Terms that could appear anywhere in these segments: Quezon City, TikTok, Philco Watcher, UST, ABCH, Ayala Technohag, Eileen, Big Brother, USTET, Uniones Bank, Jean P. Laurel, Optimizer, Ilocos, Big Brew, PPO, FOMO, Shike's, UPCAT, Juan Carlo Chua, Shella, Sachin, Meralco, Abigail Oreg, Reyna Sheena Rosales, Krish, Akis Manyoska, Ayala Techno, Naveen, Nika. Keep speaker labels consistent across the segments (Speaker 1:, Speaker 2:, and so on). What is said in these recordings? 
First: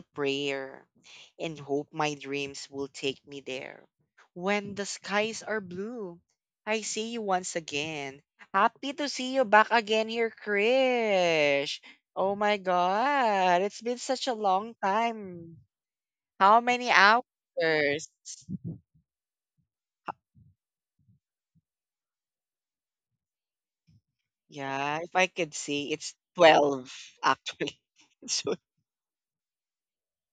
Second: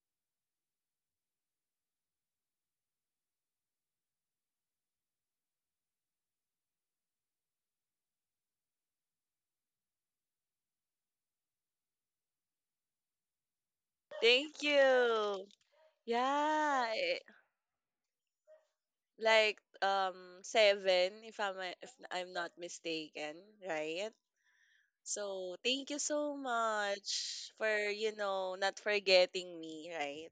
Speaker 1: prayer and hope my dreams will take me there. When the skies are blue, I see you once again. Happy to see you back again here, Krish. Oh my God, it's been such a
Speaker 2: Thank
Speaker 1: long
Speaker 2: you.
Speaker 1: time. How many
Speaker 2: Yeah,
Speaker 1: hours?
Speaker 2: like seven if I'm not mistaken, right?
Speaker 1: Yeah, if I could
Speaker 2: So thank
Speaker 1: see,
Speaker 2: you
Speaker 1: it's
Speaker 2: so
Speaker 1: 12
Speaker 2: much for
Speaker 1: actually. So
Speaker 2: not forgetting me, right?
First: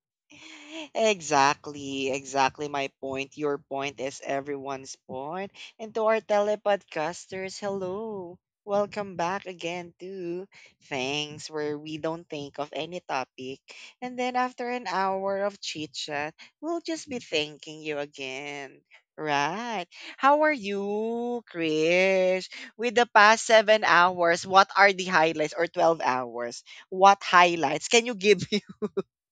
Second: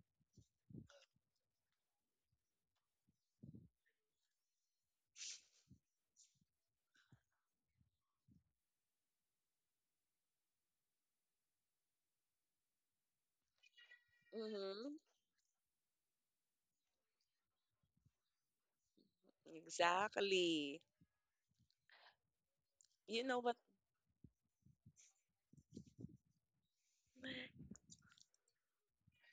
Speaker 1: Exactly, exactly my point. Your point is everyone's point. And to our telepodcasters, hello. Welcome back again to thanks, where we don't think of any topic. And then after an
Speaker 2: Mm-hmm.
Speaker 1: hour of chit chat, we'll just be thanking you again. Right. How are
Speaker 2: Exactly.
Speaker 1: you, Krish? With the
Speaker 2: You know
Speaker 1: past
Speaker 2: what?
Speaker 1: 7 hours, what are the highlights, or 12 hours? What highlights can you give?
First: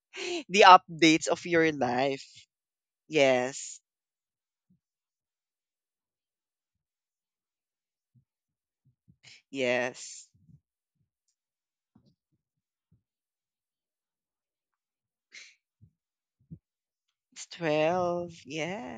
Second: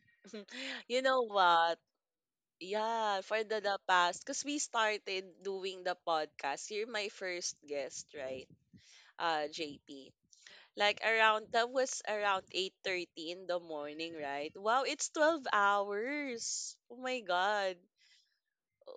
Speaker 1: The
Speaker 2: You know
Speaker 1: updates of your
Speaker 2: what?
Speaker 1: life.
Speaker 2: Yeah, for the
Speaker 1: Yes.
Speaker 2: past, because we started doing the podcast. You're my first guest, right? JP.
Speaker 1: Yes.
Speaker 2: Like around that was around 8:30 in the morning, right? Wow, it's 12 hours. Oh my
Speaker 1: It's
Speaker 2: God.
Speaker 1: 12.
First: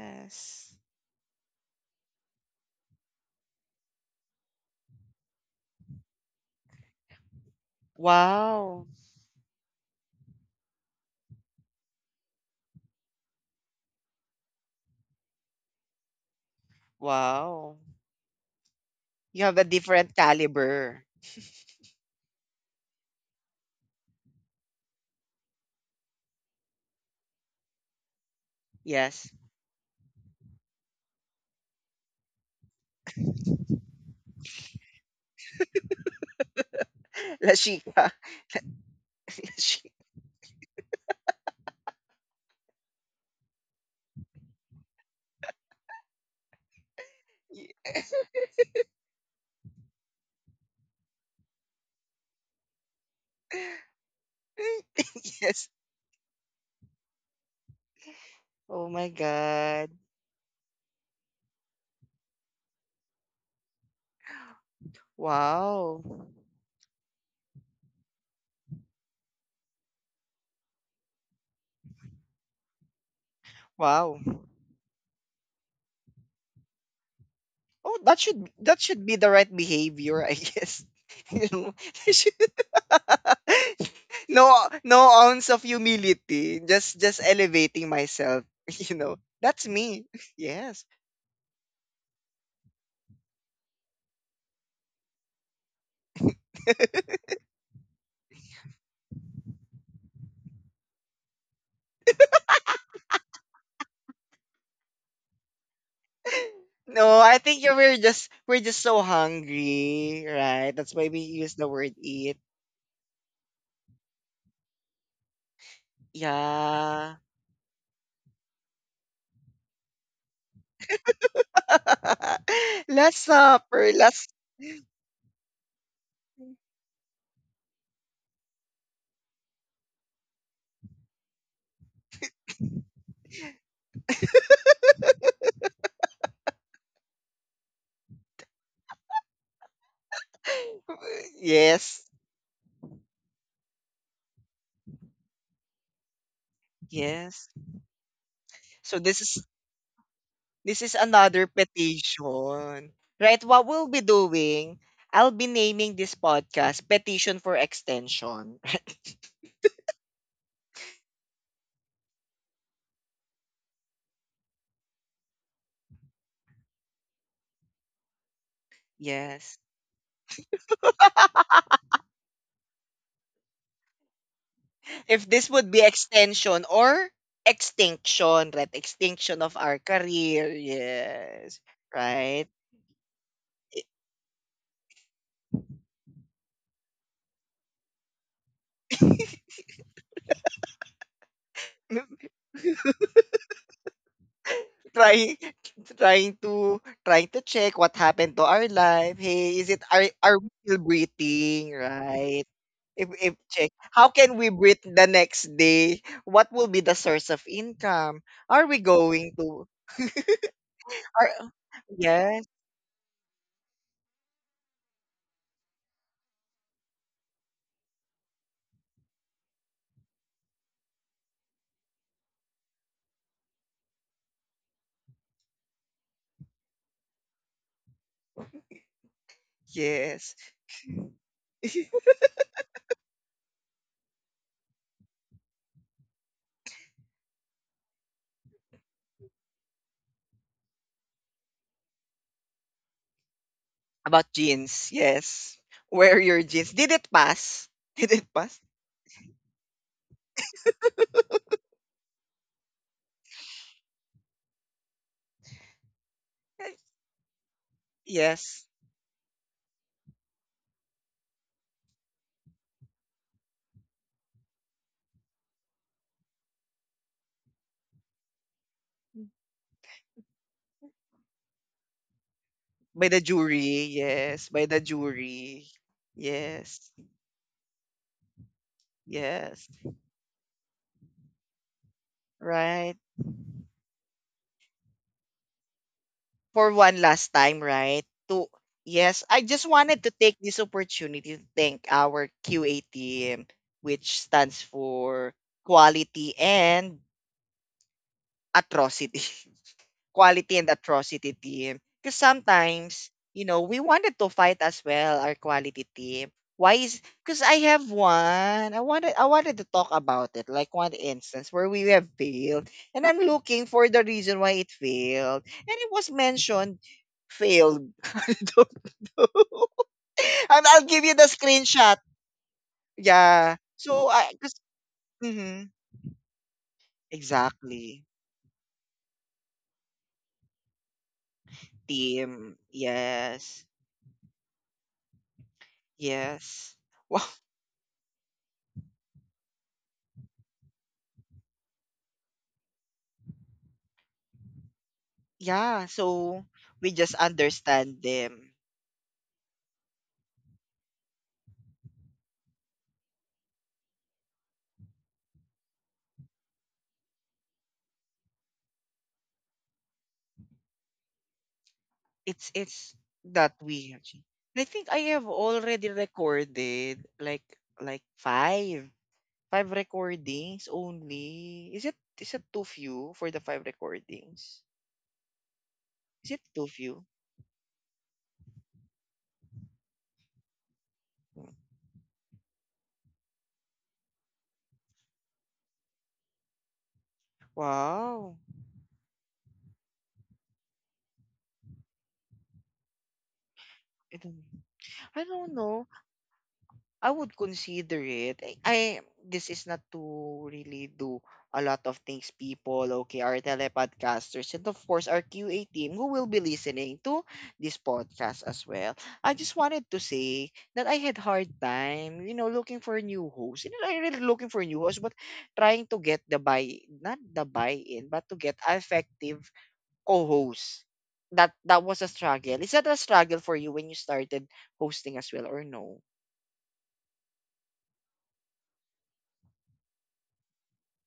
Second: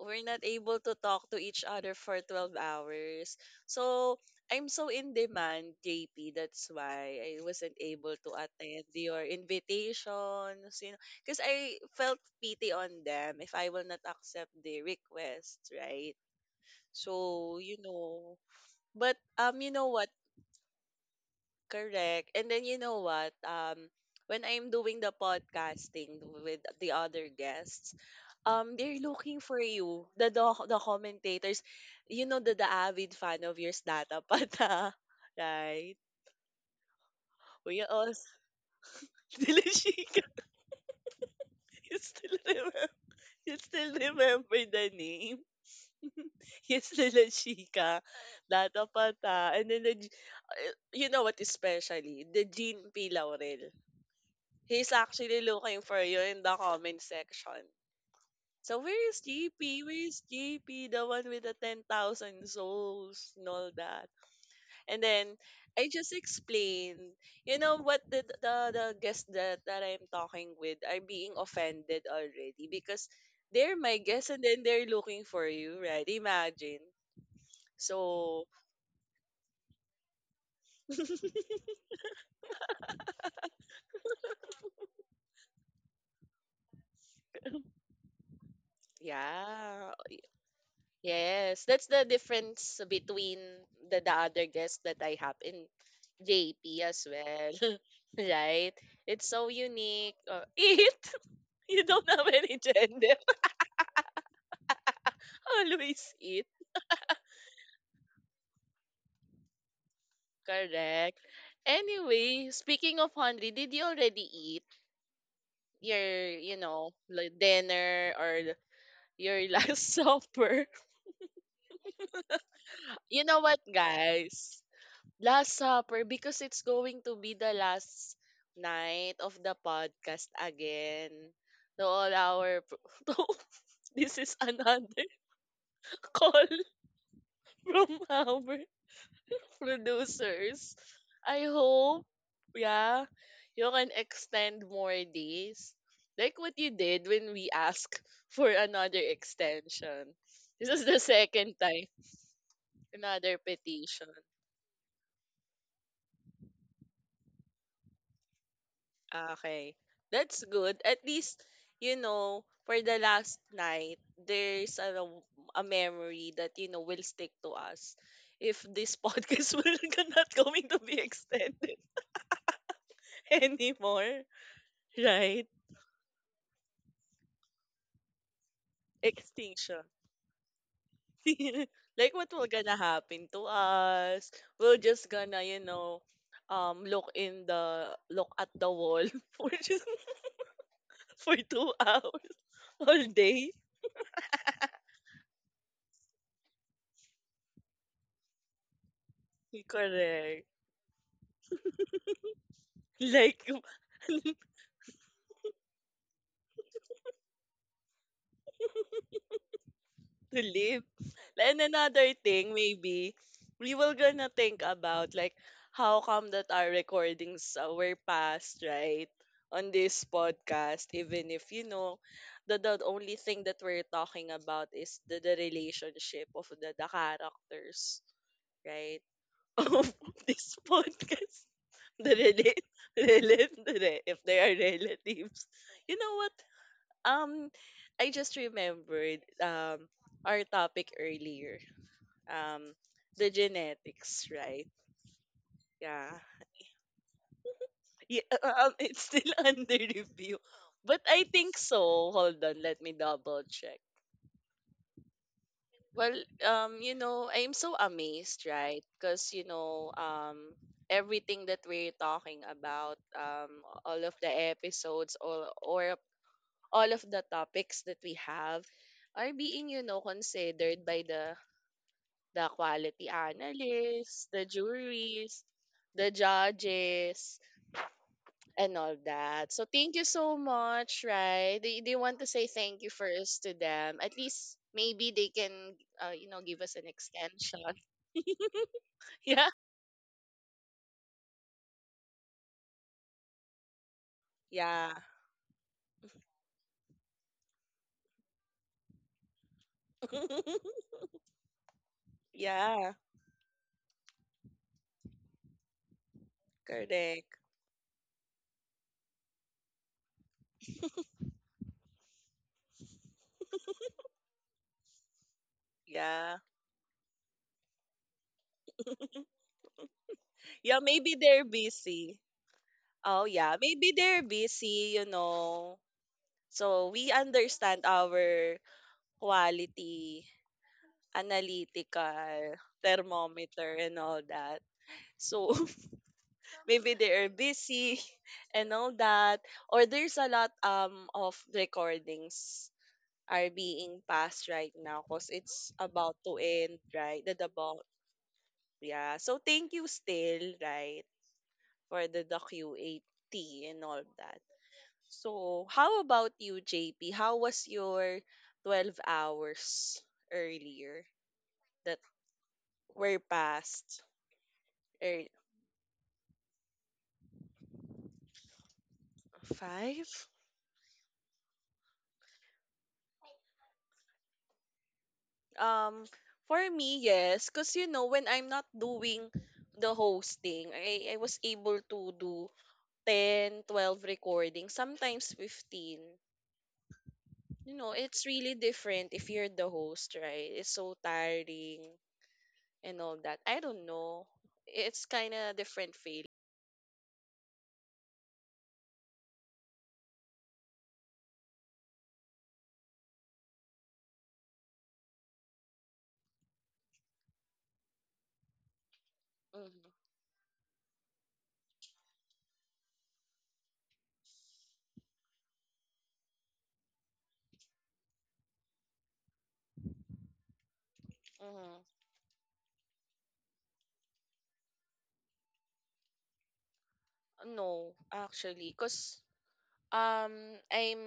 Speaker 2: We're not able to talk to each other for 12 hours. So, I'm so in demand, JP. That's why I wasn't able to
Speaker 1: Wow.
Speaker 2: attend your invitations, because I felt pity on them if I will not accept the requests, right? So,
Speaker 1: Wow.
Speaker 2: but
Speaker 1: You have a
Speaker 2: you know what?
Speaker 1: different caliber.
Speaker 2: Correct. And then you know what? When I'm doing the podcasting with the other guests, they're
Speaker 1: Yes.
Speaker 2: looking for you. The commentators, the avid fan of yours, Data Pata, right? We
Speaker 1: Lashika.
Speaker 2: also still
Speaker 1: Lashi-
Speaker 2: Chica. You still remember? You still remember the name? Yes, still a Data Pata, and then you know what? Especially the Jean P. Laurel. He's actually
Speaker 1: yes.
Speaker 2: looking for you in the comment section. So
Speaker 1: Oh
Speaker 2: where
Speaker 1: my
Speaker 2: is JP? Where
Speaker 1: god.
Speaker 2: is JP? The one with the 10,000 souls and all that. And then I
Speaker 1: Wow.
Speaker 2: just explained, you know what the guests that I'm talking with are being offended already because they're my
Speaker 1: Wow.
Speaker 2: guests and then they're looking for you, right? Imagine.
Speaker 1: Oh, that
Speaker 2: So,
Speaker 1: should, that should be the right behavior, I guess. you know, no, no ounce of humility, just elevating myself, you know, that's
Speaker 2: yeah.
Speaker 1: me. Yes.
Speaker 2: Yes, that's the difference between the other guests that I have in JP as well. right? It's so unique. Eat! You don't have any gender. Always eat.
Speaker 1: No, I think we're just, so hungry, right? That's why we
Speaker 2: Correct.
Speaker 1: use the word eat.
Speaker 2: Anyway, speaking of hungry, did you already eat your,
Speaker 1: Yeah.
Speaker 2: like dinner or your last supper?
Speaker 1: Last
Speaker 2: You know what,
Speaker 1: supper. Last.
Speaker 2: guys? Last Supper, because it's going to be the last night of the podcast again. To all our this is another call from our producers. I
Speaker 1: Yes.
Speaker 2: hope, yeah, you can extend more days. Like what you did when we
Speaker 1: Yes.
Speaker 2: asked for another
Speaker 1: So this is,
Speaker 2: extension. This is
Speaker 1: this is
Speaker 2: the
Speaker 1: another
Speaker 2: second time,
Speaker 1: petition.
Speaker 2: another
Speaker 1: Right, what we'll be
Speaker 2: petition.
Speaker 1: doing. I'll be naming this podcast petition for extension.
Speaker 2: Okay. That's good. At least, for the last night, there's a memory that, will stick to us. If this podcast
Speaker 1: Yes.
Speaker 2: will not going to be extended anymore,
Speaker 1: If
Speaker 2: right?
Speaker 1: this would be extension or extinction, right? Extinction of our
Speaker 2: Extinction.
Speaker 1: career. Yes.
Speaker 2: Like what will
Speaker 1: Right?
Speaker 2: gonna happen to us? We're just gonna, look at the wall for just for two hours all day.
Speaker 1: trying trying to check what happened to our life. Hey, is it are
Speaker 2: Correct.
Speaker 1: we still breathing, right? If
Speaker 2: Like
Speaker 1: check, how can we breathe the next day? What will be the source of income? Are we going to,
Speaker 2: to live.
Speaker 1: are,
Speaker 2: And another
Speaker 1: yes,
Speaker 2: thing, maybe, we will gonna think about like how come that our recordings were passed, right? On this podcast, even if the only thing that we're talking about is the relationship of the characters, right? Of
Speaker 1: yes.
Speaker 2: this podcast. The relate, relate, if they are relatives. You know what? Um, I just remembered our topic earlier. Um, the genetics,
Speaker 1: About
Speaker 2: right?
Speaker 1: jeans, yes.
Speaker 2: Yeah.
Speaker 1: Wear your jeans. Did it pass? Did
Speaker 2: Yeah,
Speaker 1: it pass?
Speaker 2: it's still under review, but I think so. Hold on, let me double check. Well,
Speaker 1: Eh,
Speaker 2: I'm so amazed,
Speaker 1: yes.
Speaker 2: right? Because everything that we're talking about, all of the episodes, all of the topics that we have are being considered by the quality
Speaker 1: By the jury,
Speaker 2: analysts, the
Speaker 1: yes. By the
Speaker 2: juries,
Speaker 1: jury.
Speaker 2: the
Speaker 1: Yes.
Speaker 2: judges, and all that. So
Speaker 1: Yes.
Speaker 2: thank you so much, right? They want to say thank you
Speaker 1: Right.
Speaker 2: first to them. At least maybe they can, give
Speaker 1: For
Speaker 2: us an
Speaker 1: one last
Speaker 2: extension.
Speaker 1: time, right? To, yes, I
Speaker 2: Yeah.
Speaker 1: just wanted to take this opportunity to thank our QA team, which stands
Speaker 2: Yeah.
Speaker 1: for quality and atrocity. Quality and atrocity team. Because
Speaker 2: Yeah.
Speaker 1: sometimes, you know, we wanted to fight as well, our quality team. Why is
Speaker 2: Correct.
Speaker 1: because I have one. I wanted to talk about it, like one instance where we have failed. And I'm looking for the reason why it failed. And it was
Speaker 2: Yeah.
Speaker 1: mentioned failed. I don't know.
Speaker 2: Yeah,
Speaker 1: I'll give
Speaker 2: maybe
Speaker 1: you the
Speaker 2: they're
Speaker 1: screenshot.
Speaker 2: busy. Oh,
Speaker 1: Yeah.
Speaker 2: yeah. Maybe
Speaker 1: So
Speaker 2: they're
Speaker 1: I, because
Speaker 2: busy. So we understand
Speaker 1: exactly.
Speaker 2: our quality
Speaker 1: Team.
Speaker 2: analytical
Speaker 1: Yes.
Speaker 2: thermometer and all that. So
Speaker 1: Yes.
Speaker 2: maybe they
Speaker 1: Wow.
Speaker 2: are busy and all that. Or there's a lot of recordings are being passed right now because it's
Speaker 1: Yeah,
Speaker 2: about to
Speaker 1: so
Speaker 2: end,
Speaker 1: we just
Speaker 2: right? The about
Speaker 1: understand them.
Speaker 2: Yeah. So thank you still, right, for the QAT and all that. So how about you, JP? How was your 12 hours earlier that
Speaker 1: It's
Speaker 2: were
Speaker 1: that we
Speaker 2: passed?
Speaker 1: actually. I think I have
Speaker 2: er,
Speaker 1: already recorded like five, five
Speaker 2: Five?
Speaker 1: recordings only. Is it, is it too few for the five recordings?
Speaker 2: Um,
Speaker 1: Is it too
Speaker 2: for me,
Speaker 1: few?
Speaker 2: yes. Because, when I'm not doing the hosting, I was
Speaker 1: Hmm.
Speaker 2: able to do 10, 12 recordings, sometimes 15. It's
Speaker 1: Wow.
Speaker 2: really different if you're the host, right? It's so tiring and all that. I don't
Speaker 1: I
Speaker 2: know.
Speaker 1: don't
Speaker 2: It's
Speaker 1: I
Speaker 2: kind
Speaker 1: don't
Speaker 2: of
Speaker 1: know.
Speaker 2: different feeling.
Speaker 1: I would consider it. This is not to really do a lot of things, people. Okay, our telepodcasters and of course our QA team who will be listening to this podcast as well. I just
Speaker 2: Mm-hmm.
Speaker 1: wanted to say that I had hard time, you know, looking for a new host. You know, I really looking for a new host, but trying to get the buy, not the buy-in, but to get effective co-host. That
Speaker 2: Mm-hmm.
Speaker 1: that was a struggle. Is that a struggle for you when you started hosting as well or no?
Speaker 2: No, actually. Because um, I'm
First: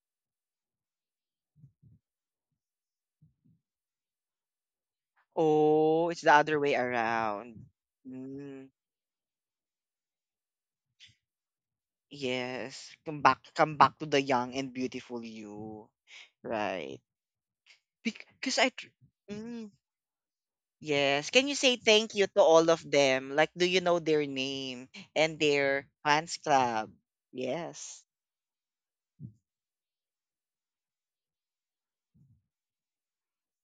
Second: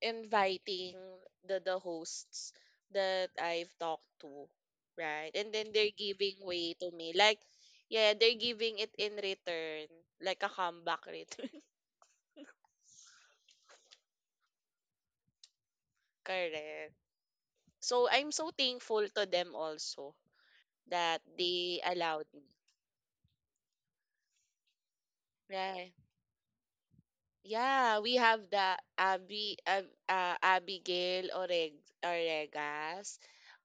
Speaker 2: inviting the hosts that I've talked to, right? And then they're
Speaker 1: Oh, it's the
Speaker 2: giving
Speaker 1: other
Speaker 2: way
Speaker 1: way
Speaker 2: to me. Like,
Speaker 1: around.
Speaker 2: yeah, they're
Speaker 1: Mm,
Speaker 2: giving it in return, like a comeback return.
Speaker 1: yes. Come back to the young and beautiful you.
Speaker 2: Correct.
Speaker 1: Right.
Speaker 2: So I'm so
Speaker 1: Because
Speaker 2: thankful to them
Speaker 1: Mm,
Speaker 2: also that
Speaker 1: yes. Can you say
Speaker 2: they
Speaker 1: thank
Speaker 2: allowed
Speaker 1: you to
Speaker 2: me.
Speaker 1: all of them? Like, do you know their name and their
Speaker 2: Right.
Speaker 1: fans club?
Speaker 2: Yeah,
Speaker 1: Yes.
Speaker 2: we have the Abigail Oregas,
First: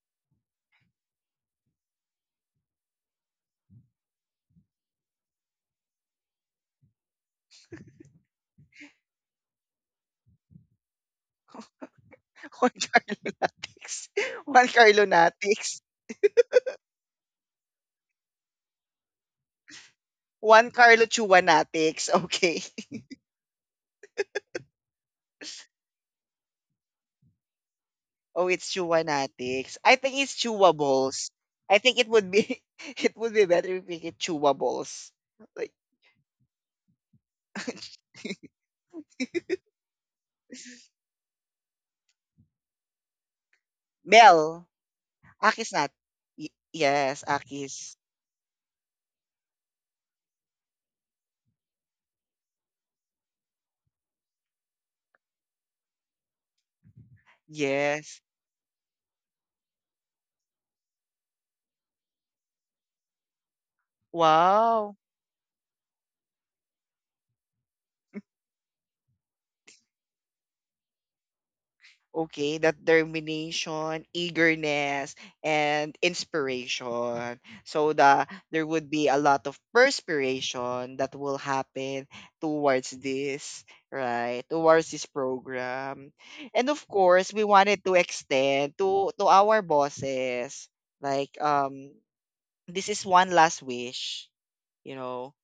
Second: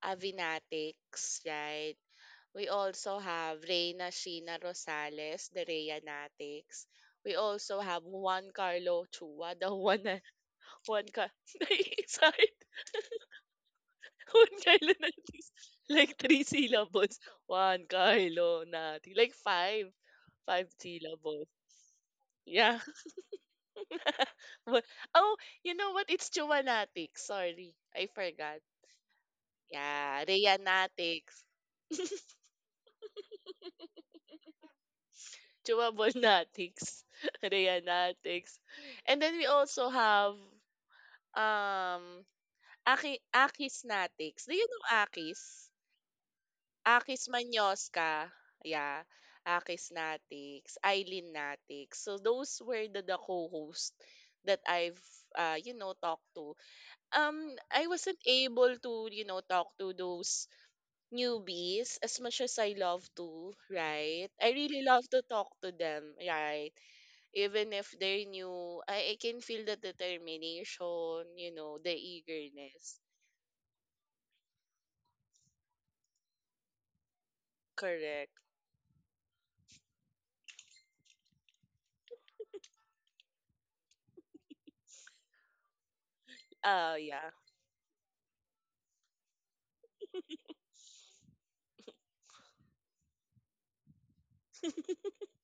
Speaker 2: Avinatics, right? We also have Reyna Sheena Rosales, the Reyanatics. We also have Juan Carlo Chua, the Juan, na- Juan Car sorry,
Speaker 1: One Carlo Natics.
Speaker 2: Juan
Speaker 1: One
Speaker 2: Carlo
Speaker 1: Carlo
Speaker 2: na,
Speaker 1: Natics.
Speaker 2: like three syllables. Juan Carlo Nati, like five
Speaker 1: One Carlo
Speaker 2: syllables.
Speaker 1: Chuanatics. Okay.
Speaker 2: Yeah. What? Oh, you know what? It's Chuwanatics. Sorry, I
Speaker 1: Oh,
Speaker 2: forgot.
Speaker 1: it's Chewanatics. I think
Speaker 2: Yeah,
Speaker 1: it's chewables.
Speaker 2: Rayanatics.
Speaker 1: I think it would be, it would be better if we get chewables. Like
Speaker 2: Chuwabonatics. Rayanatics. And then we also have um Akisnatics. Do you
Speaker 1: bell,
Speaker 2: know Akis?
Speaker 1: Aki's not. Yes,
Speaker 2: Akis
Speaker 1: Aki's.
Speaker 2: Manyoska. Yeah. Akisnatics, Eileennatics. So those were the co-hosts that I've talked to. I wasn't
Speaker 1: Yes.
Speaker 2: able to, talk to those newbies as much as I love to, right? I really
Speaker 1: Wow.
Speaker 2: love to talk to them, right? Even if they're new, I can feel the determination, the
Speaker 1: Okay, that
Speaker 2: eagerness.
Speaker 1: determination, eagerness, and inspiration. So that
Speaker 2: Correct.
Speaker 1: there would be a lot of perspiration that will happen towards this, right? Towards this program. And of
Speaker 2: Yeah.
Speaker 1: course, we wanted to extend to our bosses. Like um, this is one last wish, you know.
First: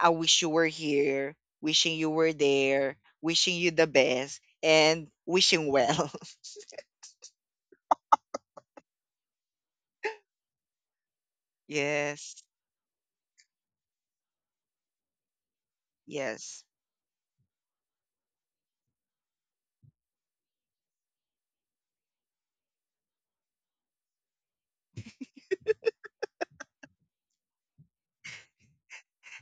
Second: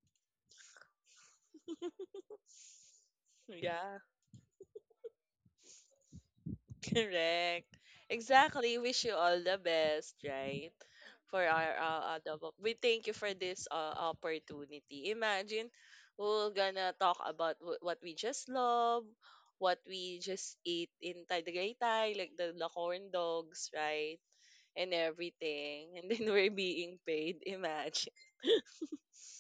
Speaker 1: I wish you were here, wishing you were there, wishing you the
Speaker 2: Yeah.
Speaker 1: best, and wishing well.
Speaker 2: Correct. Exactly. Wish you all the best, right? For our
Speaker 1: Yes.
Speaker 2: double. We thank you for this opportunity. Imagine we're
Speaker 1: Yes.
Speaker 2: gonna talk about what we just love, what we just eat in Tagaytay, like the corn dogs, right? And everything. And then we're being paid. Imagine,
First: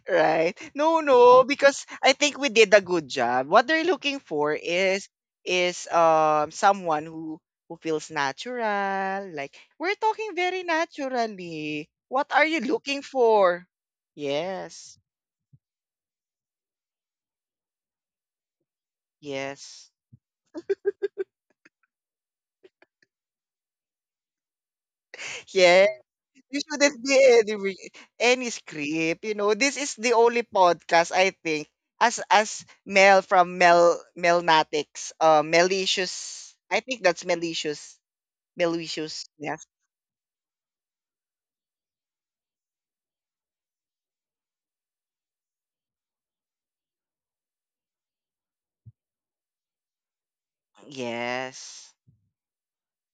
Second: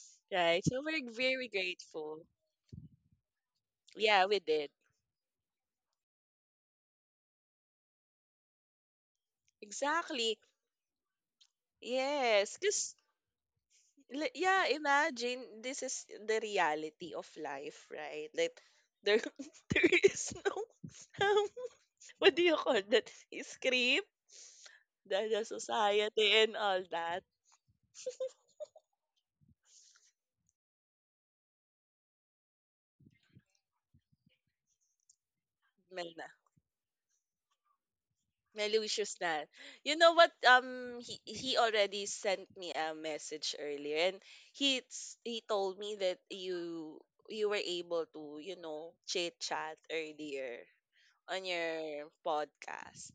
Speaker 1: Right.
Speaker 2: right? So
Speaker 1: No,
Speaker 2: we're
Speaker 1: no,
Speaker 2: very
Speaker 1: because I
Speaker 2: grateful.
Speaker 1: think we did a good job. What they're looking
Speaker 2: Yeah, we
Speaker 1: for
Speaker 2: did.
Speaker 1: is um, someone who feels natural. Like we're talking
Speaker 2: Exactly.
Speaker 1: very naturally. What are
Speaker 2: Yes,
Speaker 1: you
Speaker 2: because
Speaker 1: looking for?
Speaker 2: Yeah,
Speaker 1: Yes.
Speaker 2: imagine this is the reality of life, right? Like there there
Speaker 1: Yes.
Speaker 2: is no um, what do you call that? Script, the
Speaker 1: Yes.
Speaker 2: society and
Speaker 1: You
Speaker 2: all
Speaker 1: shouldn't be
Speaker 2: that.
Speaker 1: any re- any script, you know. This is the only podcast I think. As Mel from Mel Melnatics,
Speaker 2: Mel na.
Speaker 1: malicious. I think that's malicious.
Speaker 2: Melucious
Speaker 1: Malicious.
Speaker 2: na.
Speaker 1: Yes.
Speaker 2: You know what? He already sent me a message earlier, and he told me that you were able to chit chat earlier on
Speaker 1: Yes.
Speaker 2: your podcast.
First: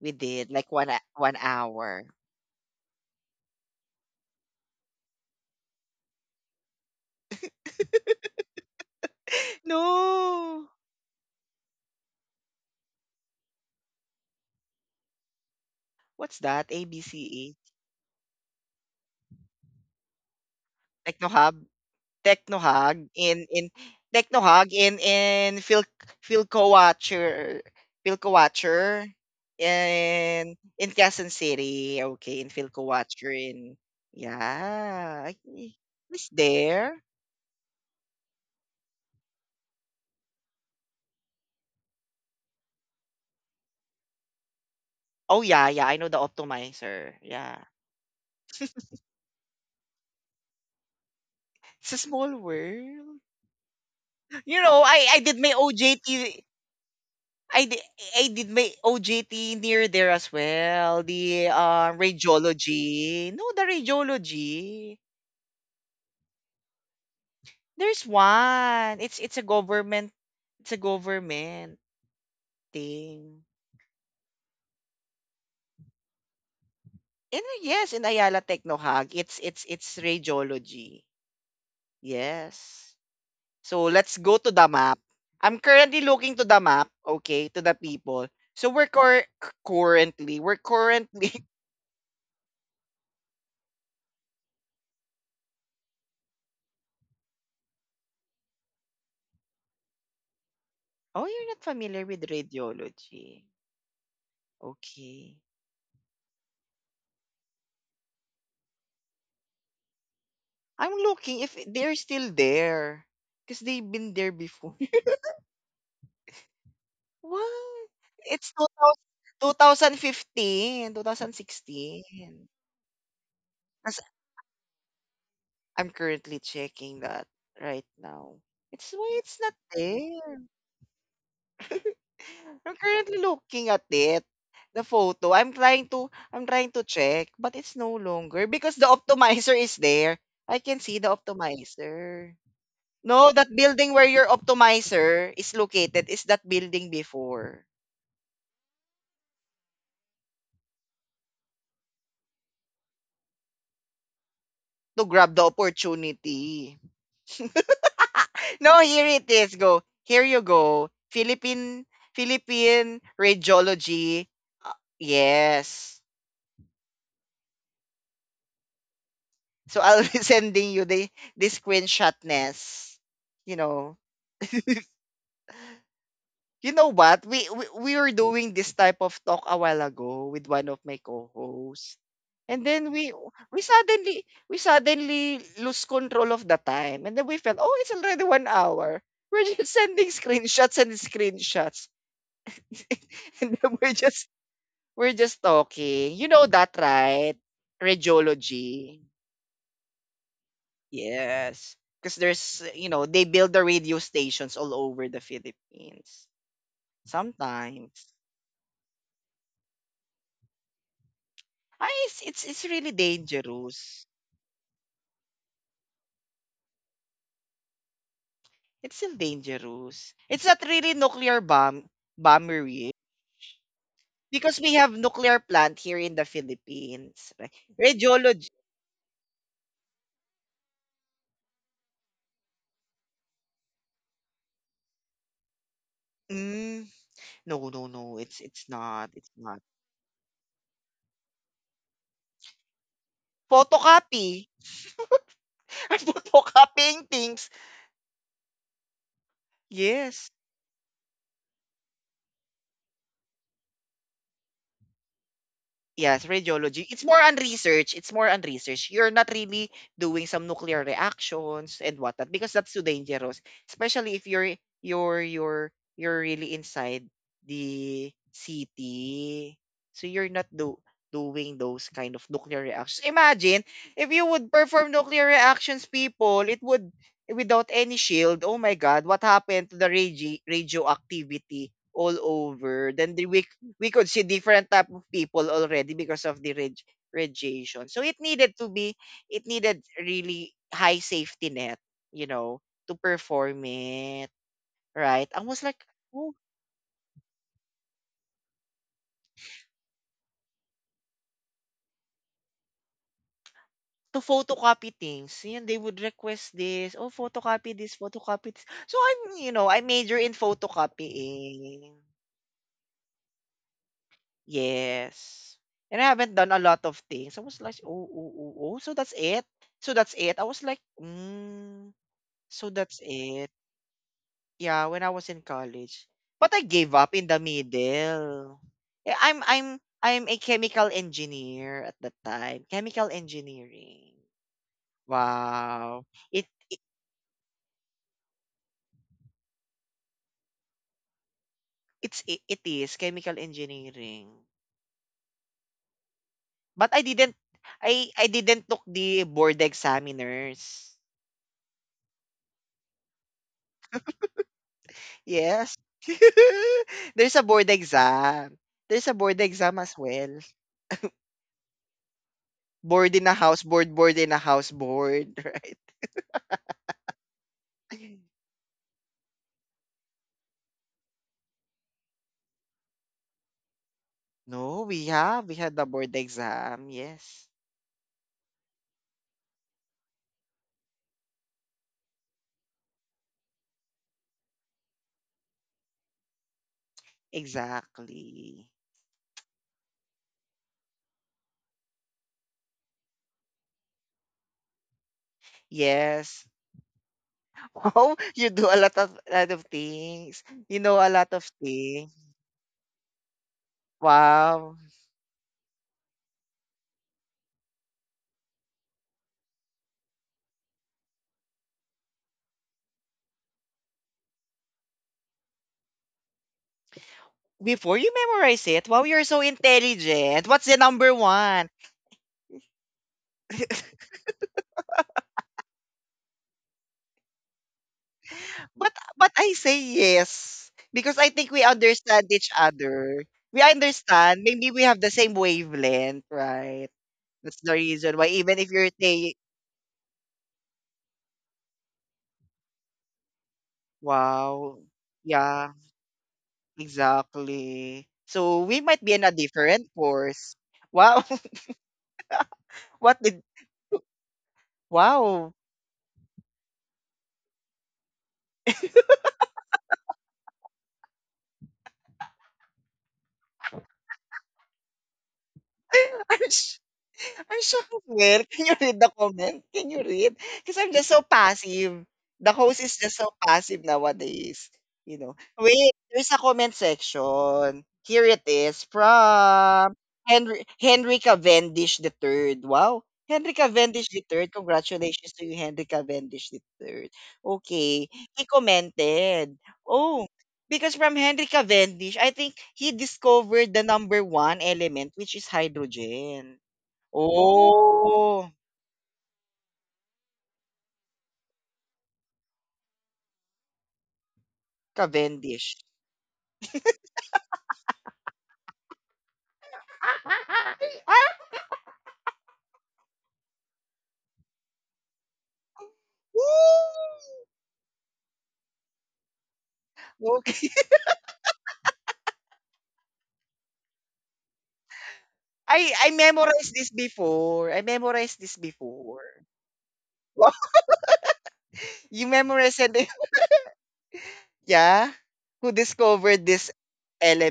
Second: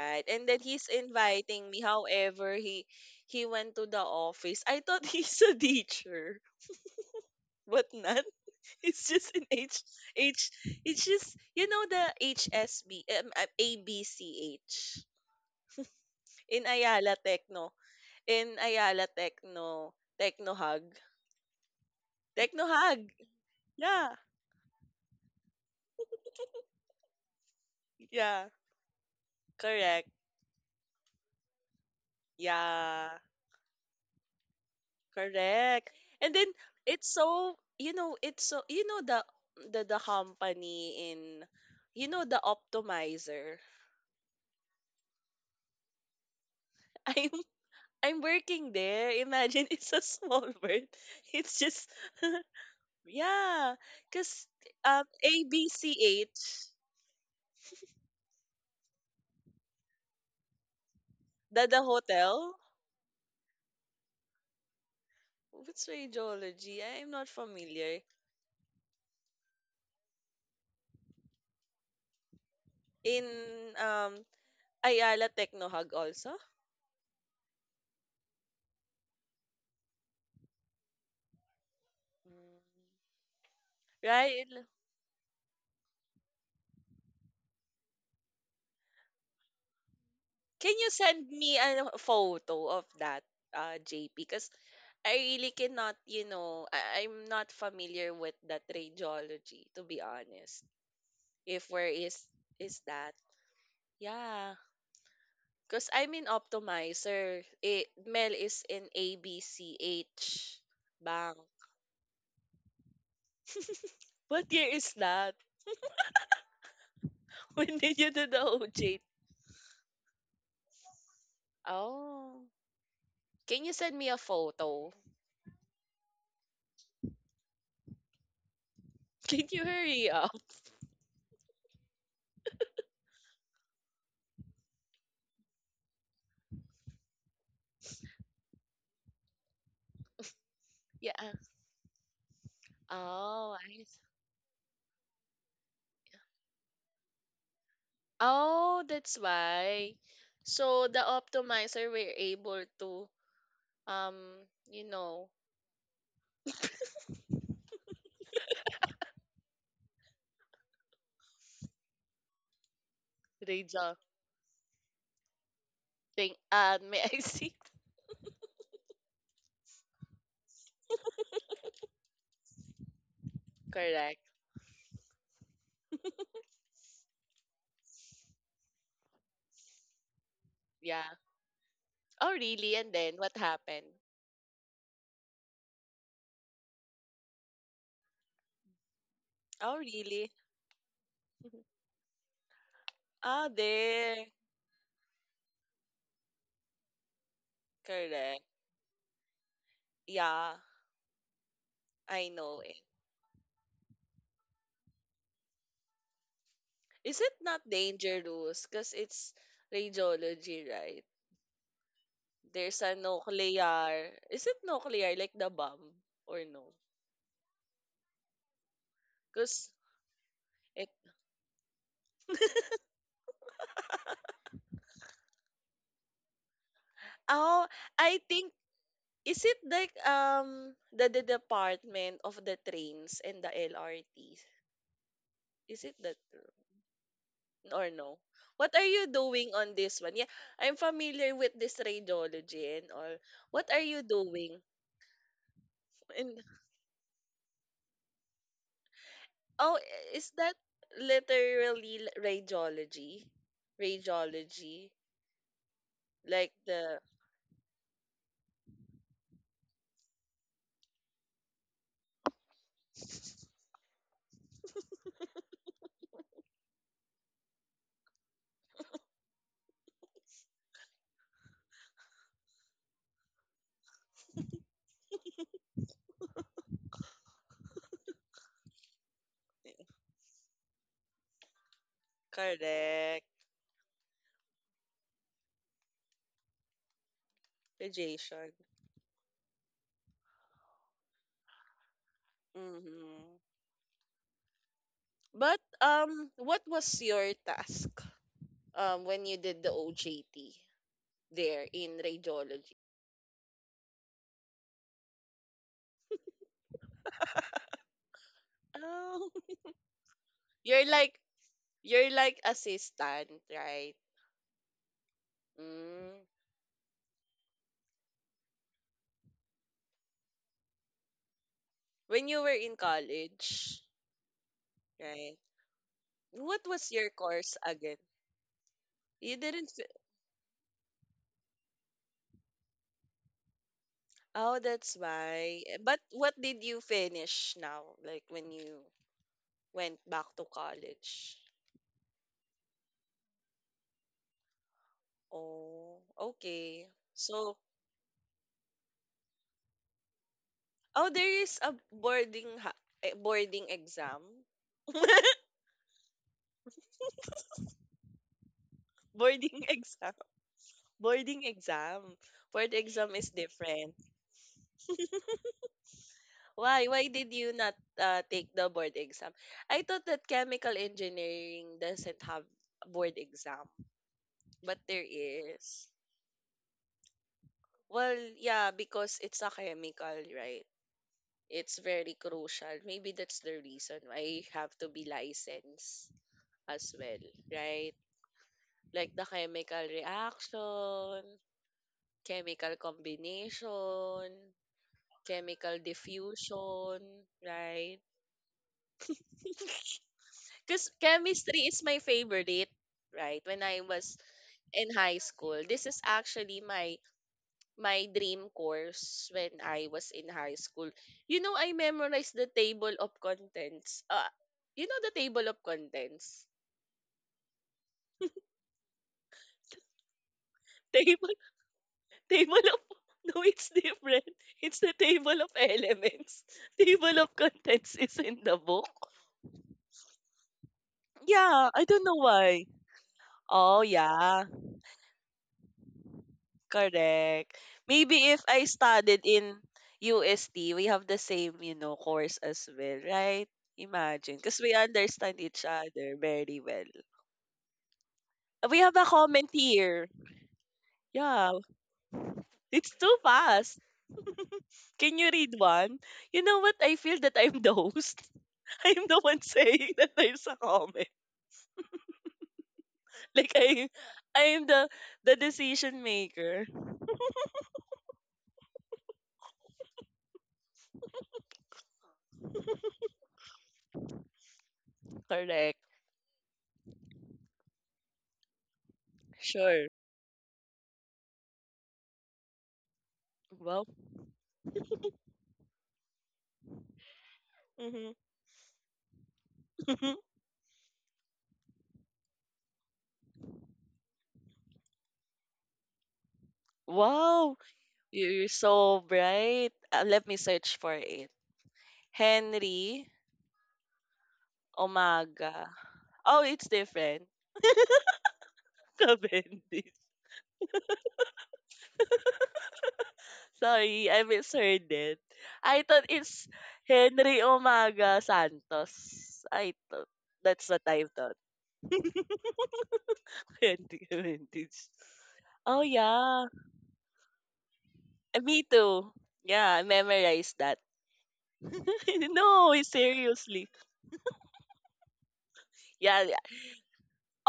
Speaker 1: We
Speaker 2: And
Speaker 1: did
Speaker 2: then
Speaker 1: like
Speaker 2: he's
Speaker 1: one
Speaker 2: inviting me.
Speaker 1: hour.
Speaker 2: However, he went to the office. I thought he's a teacher, but not. It's just an H.
Speaker 1: No.
Speaker 2: It's just the HSB ABCH
Speaker 1: What's
Speaker 2: in
Speaker 1: that? A B C E.
Speaker 2: Ayala Techno
Speaker 1: Technohub.
Speaker 2: Hug.
Speaker 1: Technohag in
Speaker 2: Yeah,
Speaker 1: Technohag in Phil, Philco Watcher, Philco
Speaker 2: yeah,
Speaker 1: Watcher
Speaker 2: correct.
Speaker 1: in in Quezon City. Okay, in Philco
Speaker 2: Yeah.
Speaker 1: Watcher in, yeah.
Speaker 2: Correct.
Speaker 1: Is
Speaker 2: And then
Speaker 1: there?
Speaker 2: it's so it's so the company in the optimizer.
Speaker 1: Oh yeah, yeah. I know the optimizer.
Speaker 2: I'm
Speaker 1: Yeah.
Speaker 2: I'm working there. Imagine it's a small word. It's just,
Speaker 1: It's a small world.
Speaker 2: yeah, cause
Speaker 1: You know, I did
Speaker 2: A
Speaker 1: my
Speaker 2: B C
Speaker 1: OJT.
Speaker 2: H
Speaker 1: I did, I did my OJT near there as well. The
Speaker 2: the hotel.
Speaker 1: radiology. No, the radiology.
Speaker 2: What's radiology? I'm not familiar
Speaker 1: There's one. It's a government, it's a government
Speaker 2: in
Speaker 1: thing.
Speaker 2: um Ayala Technohag also.
Speaker 1: And yes, in Ayala Technohag, it's it's radiology.
Speaker 2: Mm.
Speaker 1: Yes. So let's go
Speaker 2: Right?
Speaker 1: to the map. I'm currently looking to the map, okay, to the people. So currently, we're
Speaker 2: Can you send
Speaker 1: currently.
Speaker 2: me a photo of that, JP? Because I really cannot, I'm not familiar with that radiology, to be honest.
Speaker 1: Oh, you're not
Speaker 2: If where
Speaker 1: familiar with
Speaker 2: is that?
Speaker 1: radiology.
Speaker 2: Yeah.
Speaker 1: Okay.
Speaker 2: Because I'm in Optimizer. Mel is in ABCH
Speaker 1: I'm
Speaker 2: Bang.
Speaker 1: looking if they're still there because they've been there
Speaker 2: What year
Speaker 1: before.
Speaker 2: is that? When
Speaker 1: What?
Speaker 2: did you do the
Speaker 1: It's
Speaker 2: OJ?
Speaker 1: 2000 twenty fifteen, two thousand
Speaker 2: Oh.
Speaker 1: sixteen.
Speaker 2: Can you
Speaker 1: As
Speaker 2: send
Speaker 1: 'Cause
Speaker 2: me a photo?
Speaker 1: I'm currently checking that right now. It's why it's
Speaker 2: Can
Speaker 1: not
Speaker 2: you hurry up?
Speaker 1: there. I'm currently looking at it, the photo. I'm trying to check, but it's no longer because the optimizer is there. I can see the
Speaker 2: Yeah.
Speaker 1: optimizer. No, that
Speaker 2: Oh, I
Speaker 1: building where your optimizer is located is that building before
Speaker 2: Oh, that's why. So the optimizer were able to um, you
Speaker 1: to
Speaker 2: know,
Speaker 1: grab the opportunity. No, here it is. Go. Here you go. Philippine, Philippine
Speaker 2: resolve
Speaker 1: radiology. Uh, yes.
Speaker 2: thing. May I see?
Speaker 1: So I'll be sending you the screenshotness. You know.
Speaker 2: Correct.
Speaker 1: You know what? We were doing this type of talk a while ago with one of my
Speaker 2: Yeah.
Speaker 1: co-hosts.
Speaker 2: Oh,
Speaker 1: And
Speaker 2: really?
Speaker 1: then
Speaker 2: And
Speaker 1: we
Speaker 2: then what
Speaker 1: we
Speaker 2: happened?
Speaker 1: suddenly we suddenly lose control of the time. And then we felt, oh, it's already 1 hour. We're just
Speaker 2: Oh,
Speaker 1: sending
Speaker 2: really?
Speaker 1: screenshots and screenshots.
Speaker 2: Ah,
Speaker 1: And then
Speaker 2: there.
Speaker 1: we're just talking. You know that, right?
Speaker 2: Correct.
Speaker 1: Radiology.
Speaker 2: Yeah,
Speaker 1: Yes. Because
Speaker 2: I know
Speaker 1: there's,
Speaker 2: it.
Speaker 1: you know, they build the radio stations all over the Philippines.
Speaker 2: Is it not
Speaker 1: Sometimes.
Speaker 2: dangerous? Because it's radiology, right?
Speaker 1: Ah, it's
Speaker 2: There's
Speaker 1: really
Speaker 2: a
Speaker 1: dangerous.
Speaker 2: nuclear. Is it nuclear like the bomb or no?
Speaker 1: It's still
Speaker 2: Because
Speaker 1: dangerous. It's not
Speaker 2: it.
Speaker 1: really nuclear bomb, bombery, because we have nuclear plant here in the Philippines. Right?
Speaker 2: Oh, I
Speaker 1: Radiology.
Speaker 2: think. Is it like the department of the trains and the LRT? Is it that
Speaker 1: Mm,
Speaker 2: or
Speaker 1: no.
Speaker 2: no?
Speaker 1: It's
Speaker 2: What are you
Speaker 1: not. It's
Speaker 2: doing
Speaker 1: not.
Speaker 2: on this one? Yeah, I'm familiar with this radiology and all. What are you
Speaker 1: Photocopy.
Speaker 2: doing?
Speaker 1: I'm
Speaker 2: And,
Speaker 1: photocopying things.
Speaker 2: oh,
Speaker 1: Yes.
Speaker 2: is that literally radiology? Radiology,
Speaker 1: Yes,
Speaker 2: like
Speaker 1: radiology.
Speaker 2: the
Speaker 1: It's more on research. It's more on research. You're not really doing some nuclear reactions and whatnot because that's too dangerous. Especially if you're really inside the city. So you're not do doing those kind of nuclear reactions. Imagine if you would perform nuclear reactions, people, it would, without any shield. Oh my God, what happened to the radio, radioactivity all over? Then
Speaker 2: correct
Speaker 1: we could see different type of people already because of the radiation. So it
Speaker 2: radiation.
Speaker 1: needed to be, it needed really high safety net, you know, to
Speaker 2: Mm-hmm.
Speaker 1: perform it, right? I
Speaker 2: But
Speaker 1: was like, oh,
Speaker 2: what was your task when you did the OJT there in radiology?
Speaker 1: to photocopy things, yun, they would request this, oh, photocopy this, photocopy this. So
Speaker 2: Oh.
Speaker 1: I'm, you know, I major in
Speaker 2: You're like
Speaker 1: photocopying.
Speaker 2: you're like assistant, right?
Speaker 1: Yes. And I
Speaker 2: Mm.
Speaker 1: haven't done a lot of things. I was like, oh, oh, oh, oh. So that's it. So that's it. I was like, mm,
Speaker 2: When you were
Speaker 1: so
Speaker 2: in
Speaker 1: that's it.
Speaker 2: college,
Speaker 1: Yeah, when I was
Speaker 2: right?
Speaker 1: in college. But
Speaker 2: What
Speaker 1: I gave
Speaker 2: was your
Speaker 1: up in the
Speaker 2: course again?
Speaker 1: middle. Yeah,
Speaker 2: You didn't. fi-
Speaker 1: I'm a chemical engineer at that time. Chemical engineering.
Speaker 2: Oh, that's why. But
Speaker 1: Wow.
Speaker 2: what
Speaker 1: It,
Speaker 2: did
Speaker 1: it
Speaker 2: you finish now? Like when you went back to college?
Speaker 1: it is chemical engineering.
Speaker 2: Oh, okay.
Speaker 1: But
Speaker 2: So,
Speaker 1: I didn't took the board examiners.
Speaker 2: oh, there is a boarding boarding exam.
Speaker 1: Yes. There's a board exam. There's a board
Speaker 2: boarding
Speaker 1: exam as
Speaker 2: exam.
Speaker 1: well.
Speaker 2: Boarding exam. Board exam
Speaker 1: Board in
Speaker 2: is
Speaker 1: a house board,
Speaker 2: different.
Speaker 1: board in a house board.
Speaker 2: Why? Why did you not
Speaker 1: Right?
Speaker 2: take the board exam? I thought that chemical engineering doesn't have a board exam, but
Speaker 1: No, we
Speaker 2: there
Speaker 1: have. We had the
Speaker 2: is.
Speaker 1: board exam. Yes.
Speaker 2: Well, yeah, because it's a chemical, right? It's very crucial. Maybe that's the reason why you have to be licensed as well, right?
Speaker 1: Exactly.
Speaker 2: Like the chemical reaction, chemical combination, chemical
Speaker 1: Yes.
Speaker 2: diffusion, right?
Speaker 1: Wow, you do a lot of, lot of things. You
Speaker 2: Because
Speaker 1: know a lot of
Speaker 2: chemistry is my
Speaker 1: things.
Speaker 2: favorite, right? When I was
Speaker 1: Wow.
Speaker 2: in high school, this is actually my dream course when I was in high school. I memorized the table of contents. You know the table of contents.
Speaker 1: Before you memorize it, wow, you're so intelligent. What's the number
Speaker 2: Table
Speaker 1: one?
Speaker 2: table of no, it's different. It's the table of elements. Table of contents is in the book.
Speaker 1: But I say yes. Because I think we
Speaker 2: Yeah, I don't know
Speaker 1: understand each
Speaker 2: why.
Speaker 1: other. We
Speaker 2: Oh
Speaker 1: understand.
Speaker 2: yeah.
Speaker 1: Maybe we have the same wavelength, right?
Speaker 2: Correct.
Speaker 1: That's the reason
Speaker 2: Maybe
Speaker 1: why
Speaker 2: if
Speaker 1: even
Speaker 2: I
Speaker 1: if you're
Speaker 2: studied
Speaker 1: saying
Speaker 2: in UST, we have the same, you know, course as well, right? Imagine. Because we
Speaker 1: wow.
Speaker 2: understand each
Speaker 1: Yeah.
Speaker 2: other very well.
Speaker 1: Exactly. So
Speaker 2: We
Speaker 1: we
Speaker 2: have
Speaker 1: might
Speaker 2: a
Speaker 1: be in a
Speaker 2: comment
Speaker 1: different
Speaker 2: here.
Speaker 1: course. Wow.
Speaker 2: Yeah, it's too
Speaker 1: What did,
Speaker 2: fast. Can you
Speaker 1: wow.
Speaker 2: read one? You know what? I feel that I'm the host. I'm the one saying that there's a comment. Like I, I am the decision
Speaker 1: I'm
Speaker 2: maker.
Speaker 1: sh I'm shocked as well. Can you read the comment? Can you read? Because 'Cause I'm just so passive. The host is just so passive nowadays, you know.
Speaker 2: Correct.
Speaker 1: Wait, there's a comment section. Here it is
Speaker 2: Sure.
Speaker 1: from Henry, Henry Cavendish the third. Wow. Henry
Speaker 2: Well.
Speaker 1: Cavendish the third. Congratulations to you, Henry Cavendish the third. Okay.
Speaker 2: Mhm.
Speaker 1: He commented, oh. Because from Henry Cavendish, I think he discovered the number one element, which is hydrogen.
Speaker 2: Wow.
Speaker 1: Oh,
Speaker 2: You're so bright. Let me search for it. Henry Omaga.
Speaker 1: Cavendish.
Speaker 2: Oh, it's different. Bendis. Sorry, I misheard it. I thought it's Henry
Speaker 1: Woo!
Speaker 2: Omaga Santos. I thought
Speaker 1: Okay.
Speaker 2: that's what I thought. Henry Bendis. Oh
Speaker 1: I
Speaker 2: yeah.
Speaker 1: memorized this before. I memorized this
Speaker 2: Me too.
Speaker 1: before.
Speaker 2: Yeah, I
Speaker 1: Wow.
Speaker 2: memorized that.
Speaker 1: You memorized
Speaker 2: No,
Speaker 1: it?
Speaker 2: seriously.
Speaker 1: Yeah? Who
Speaker 2: Yeah.
Speaker 1: discovered this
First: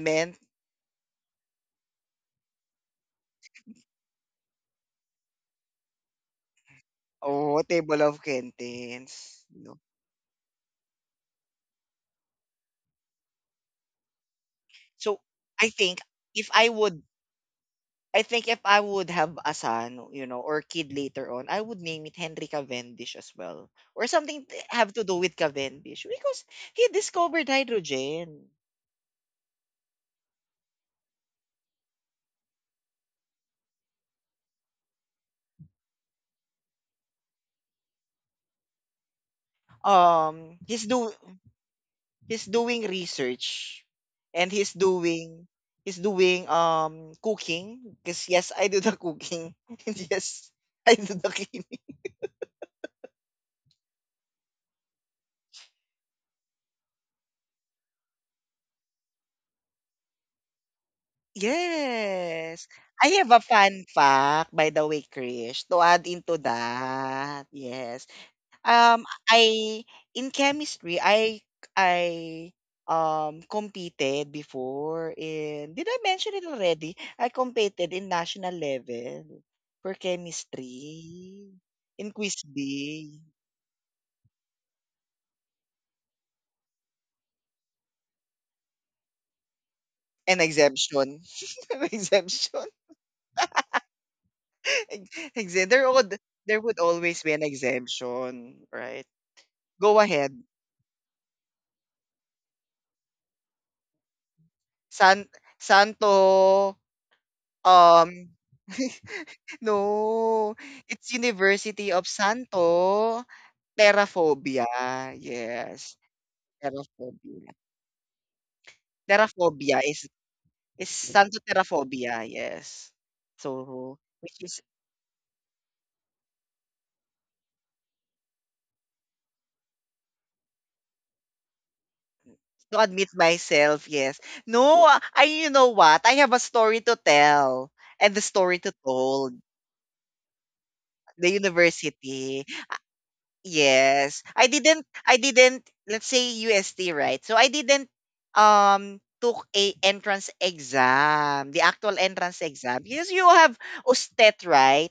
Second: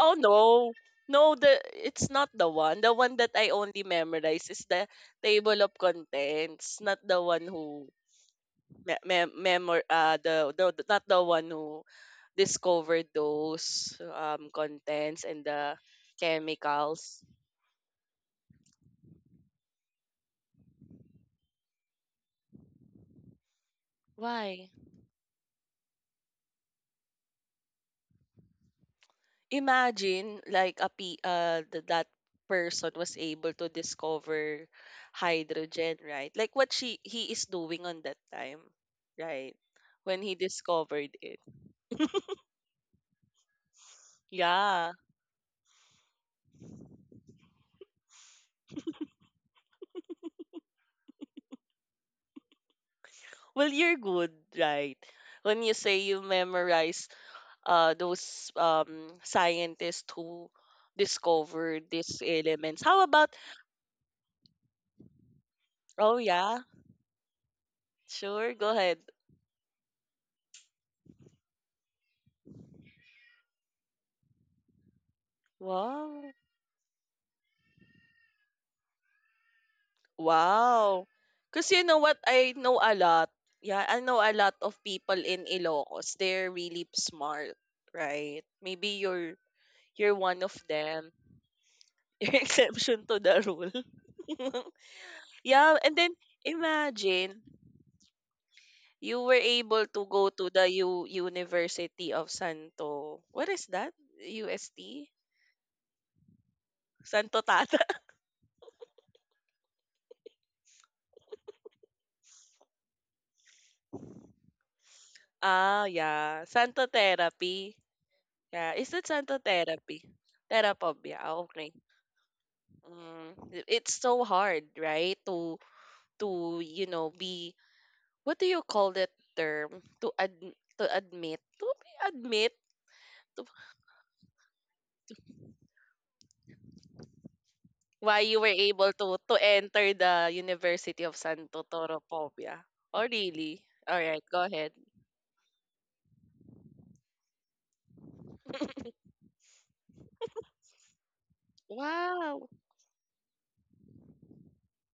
Speaker 2: Oh no. No, the it's not the one. The one that I only memorize is the table of contents, not the one
Speaker 1: Oh,
Speaker 2: who
Speaker 1: table of
Speaker 2: me- mem-
Speaker 1: contents. No.
Speaker 2: memor the- not the one who discovered those
Speaker 1: So,
Speaker 2: contents and
Speaker 1: I
Speaker 2: the
Speaker 1: think if I would
Speaker 2: chemicals.
Speaker 1: I think if I would have a son, you know, or kid later on, I would name it Henry Cavendish as well. Or something
Speaker 2: Why?
Speaker 1: have to do with Cavendish because he discovered hydrogen.
Speaker 2: Imagine like that person was able to discover hydrogen, right? Like what she he is doing on that time, right? When he
Speaker 1: Um he's
Speaker 2: discovered
Speaker 1: do
Speaker 2: it.
Speaker 1: he's doing research and
Speaker 2: Yeah.
Speaker 1: he's doing cooking because yes, I do the cooking. And yes, I do the cleaning.
Speaker 2: Well, you're good, right? When you say you memorize those scientists who discovered these
Speaker 1: Yes.
Speaker 2: elements. How
Speaker 1: I
Speaker 2: about —
Speaker 1: have a fun fact, by the way, Krish, to add
Speaker 2: oh
Speaker 1: into
Speaker 2: yeah,
Speaker 1: that. Yes.
Speaker 2: sure, go ahead.
Speaker 1: I In chemistry, I competed before in did I
Speaker 2: Wow.
Speaker 1: mention it already? I competed in national level for
Speaker 2: Wow.
Speaker 1: chemistry
Speaker 2: Cause you know
Speaker 1: in
Speaker 2: what?
Speaker 1: quiz
Speaker 2: I know a
Speaker 1: B
Speaker 2: lot. Yeah, I know a lot of people in Ilocos. They're really smart, right? Maybe you're one
Speaker 1: and
Speaker 2: of them.
Speaker 1: exemption.
Speaker 2: You're
Speaker 1: Exemption.
Speaker 2: exception to the rule.
Speaker 1: Ex-
Speaker 2: Yeah,
Speaker 1: there
Speaker 2: and then
Speaker 1: would there would always be
Speaker 2: imagine —
Speaker 1: an exemption, right?
Speaker 2: you were able
Speaker 1: Go
Speaker 2: to go
Speaker 1: ahead.
Speaker 2: to the U University of Santo. What is that? UST?
Speaker 1: San Santo
Speaker 2: Santo Tata?
Speaker 1: Um, no, it's University of Santo Terraphobia.
Speaker 2: Ah,
Speaker 1: Yes,
Speaker 2: yeah. Santo
Speaker 1: Terraphobia.
Speaker 2: Therapy. Yeah. Is it Santo
Speaker 1: Terraphobia
Speaker 2: Therapy?
Speaker 1: is
Speaker 2: Therapy. Yeah. Ah,
Speaker 1: Santo
Speaker 2: okay.
Speaker 1: Terraphobia. Yes.
Speaker 2: Mm, it's
Speaker 1: So,
Speaker 2: so
Speaker 1: which is
Speaker 2: hard, right? To — to you know be — what do you call that term? To admit to be admit
Speaker 1: to admit
Speaker 2: to.
Speaker 1: myself. Yes. No, I you know what? I have a story to tell and
Speaker 2: Why
Speaker 1: the
Speaker 2: you were
Speaker 1: story to
Speaker 2: able to
Speaker 1: told.
Speaker 2: enter the University of
Speaker 1: The
Speaker 2: Santo
Speaker 1: university.
Speaker 2: Toropobia? Oh, really? All right,
Speaker 1: Yes.
Speaker 2: go ahead.
Speaker 1: I didn't let's say UST, right? So I didn't took a entrance exam, the actual entrance
Speaker 2: Wow.
Speaker 1: exam. Yes, you have USTET, right?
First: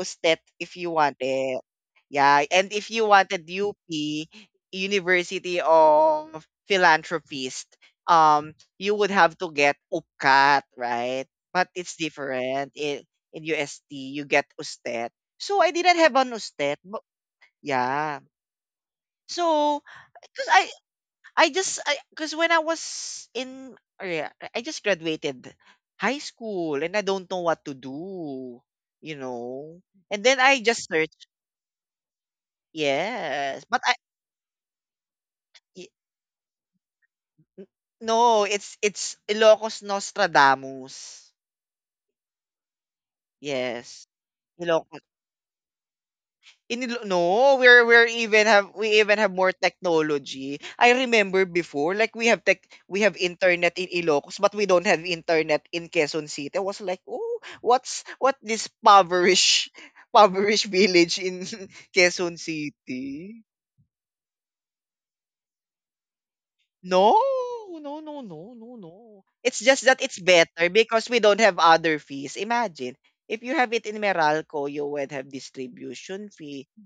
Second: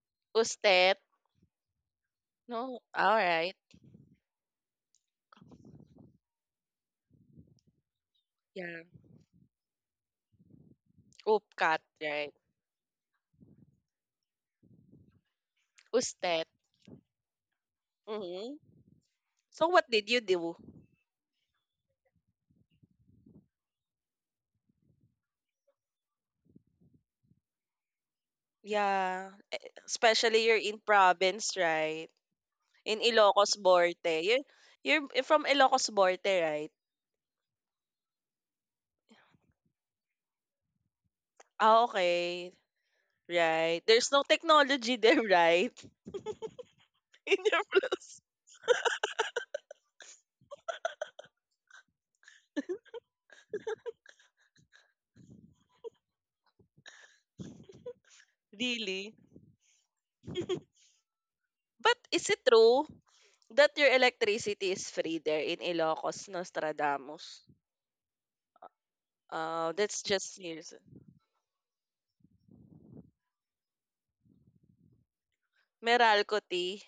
Speaker 1: USTET if you
Speaker 2: Usted?
Speaker 1: want it. Yeah, and
Speaker 2: No.
Speaker 1: if you
Speaker 2: All
Speaker 1: wanted
Speaker 2: right.
Speaker 1: UP, University of Philanthropist,
Speaker 2: Yeah.
Speaker 1: you would have to get UPCAT, right? But
Speaker 2: Upcat,
Speaker 1: it's
Speaker 2: right?
Speaker 1: different. In UST, you get USTET. So I didn't have an
Speaker 2: Usted.
Speaker 1: USTET. But yeah.
Speaker 2: Mm-hmm. So
Speaker 1: So,
Speaker 2: what did you
Speaker 1: because
Speaker 2: do?
Speaker 1: I I just because when I was in or yeah, I just graduated high school and I don't know what to do, you
Speaker 2: Yeah.
Speaker 1: know. And then
Speaker 2: Especially you're
Speaker 1: I
Speaker 2: in
Speaker 1: just searched.
Speaker 2: province, right? In Ilocos
Speaker 1: Yes, but I
Speaker 2: Borte. You're from Ilocos
Speaker 1: y-
Speaker 2: Borte, right?
Speaker 1: n- no, it's Ilocos Nostradamus.
Speaker 2: Ah, okay. Right.
Speaker 1: Yes,
Speaker 2: There's no technology
Speaker 1: ilocos.
Speaker 2: there, right?
Speaker 1: In Ilo-
Speaker 2: In
Speaker 1: no,
Speaker 2: your place.
Speaker 1: we even have more technology. I remember before, like we have tech, we have internet in Ilocos, but we don't have internet in Quezon City. I was like, oh, what's what this
Speaker 2: Really?
Speaker 1: poverish, poverish village in
Speaker 2: But is
Speaker 1: Quezon
Speaker 2: it true
Speaker 1: City?
Speaker 2: that your electricity is free there in Ilocos,
Speaker 1: No,
Speaker 2: Nostradamus?
Speaker 1: no, no, no, no, no. It's just that
Speaker 2: That's
Speaker 1: it's
Speaker 2: just
Speaker 1: better
Speaker 2: news.
Speaker 1: because we don't have other fees. Imagine if you have it in Meralco, you would have distribution
Speaker 2: Meralco
Speaker 1: fee.
Speaker 2: tea.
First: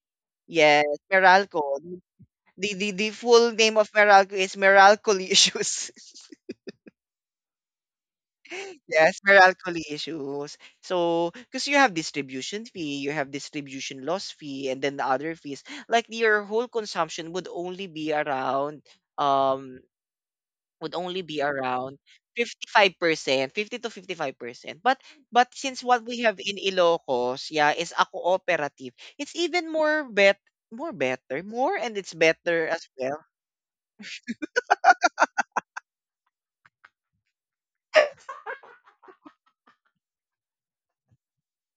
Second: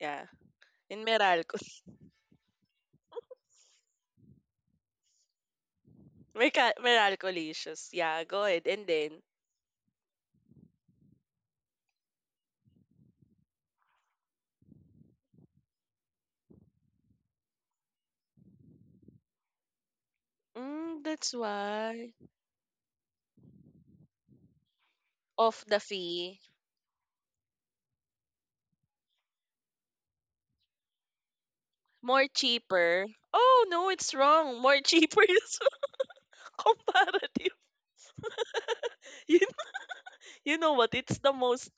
Speaker 2: Yeah,
Speaker 1: Yes,
Speaker 2: in Meralco.
Speaker 1: Meralco. The full name of Meralco is Meralcoli issues.
Speaker 2: Meralcolicious. Yeah, go ahead. And
Speaker 1: Yes,
Speaker 2: then,
Speaker 1: Meralcoli issues. So, because you have distribution fee, you have distribution loss fee, and then the other fees. Like your whole consumption would only be around um would
Speaker 2: mm,
Speaker 1: only
Speaker 2: that's
Speaker 1: be around
Speaker 2: why.
Speaker 1: 55%, 50 to 55%. But
Speaker 2: Off the
Speaker 1: since what we have
Speaker 2: fee.
Speaker 1: in Ilocos, yeah, is a cooperative. It's even more better, more and it's
Speaker 2: More
Speaker 1: better as
Speaker 2: cheaper.
Speaker 1: well.
Speaker 2: Oh, no, it's wrong. More cheaper is comparative. You, you know what? It's the most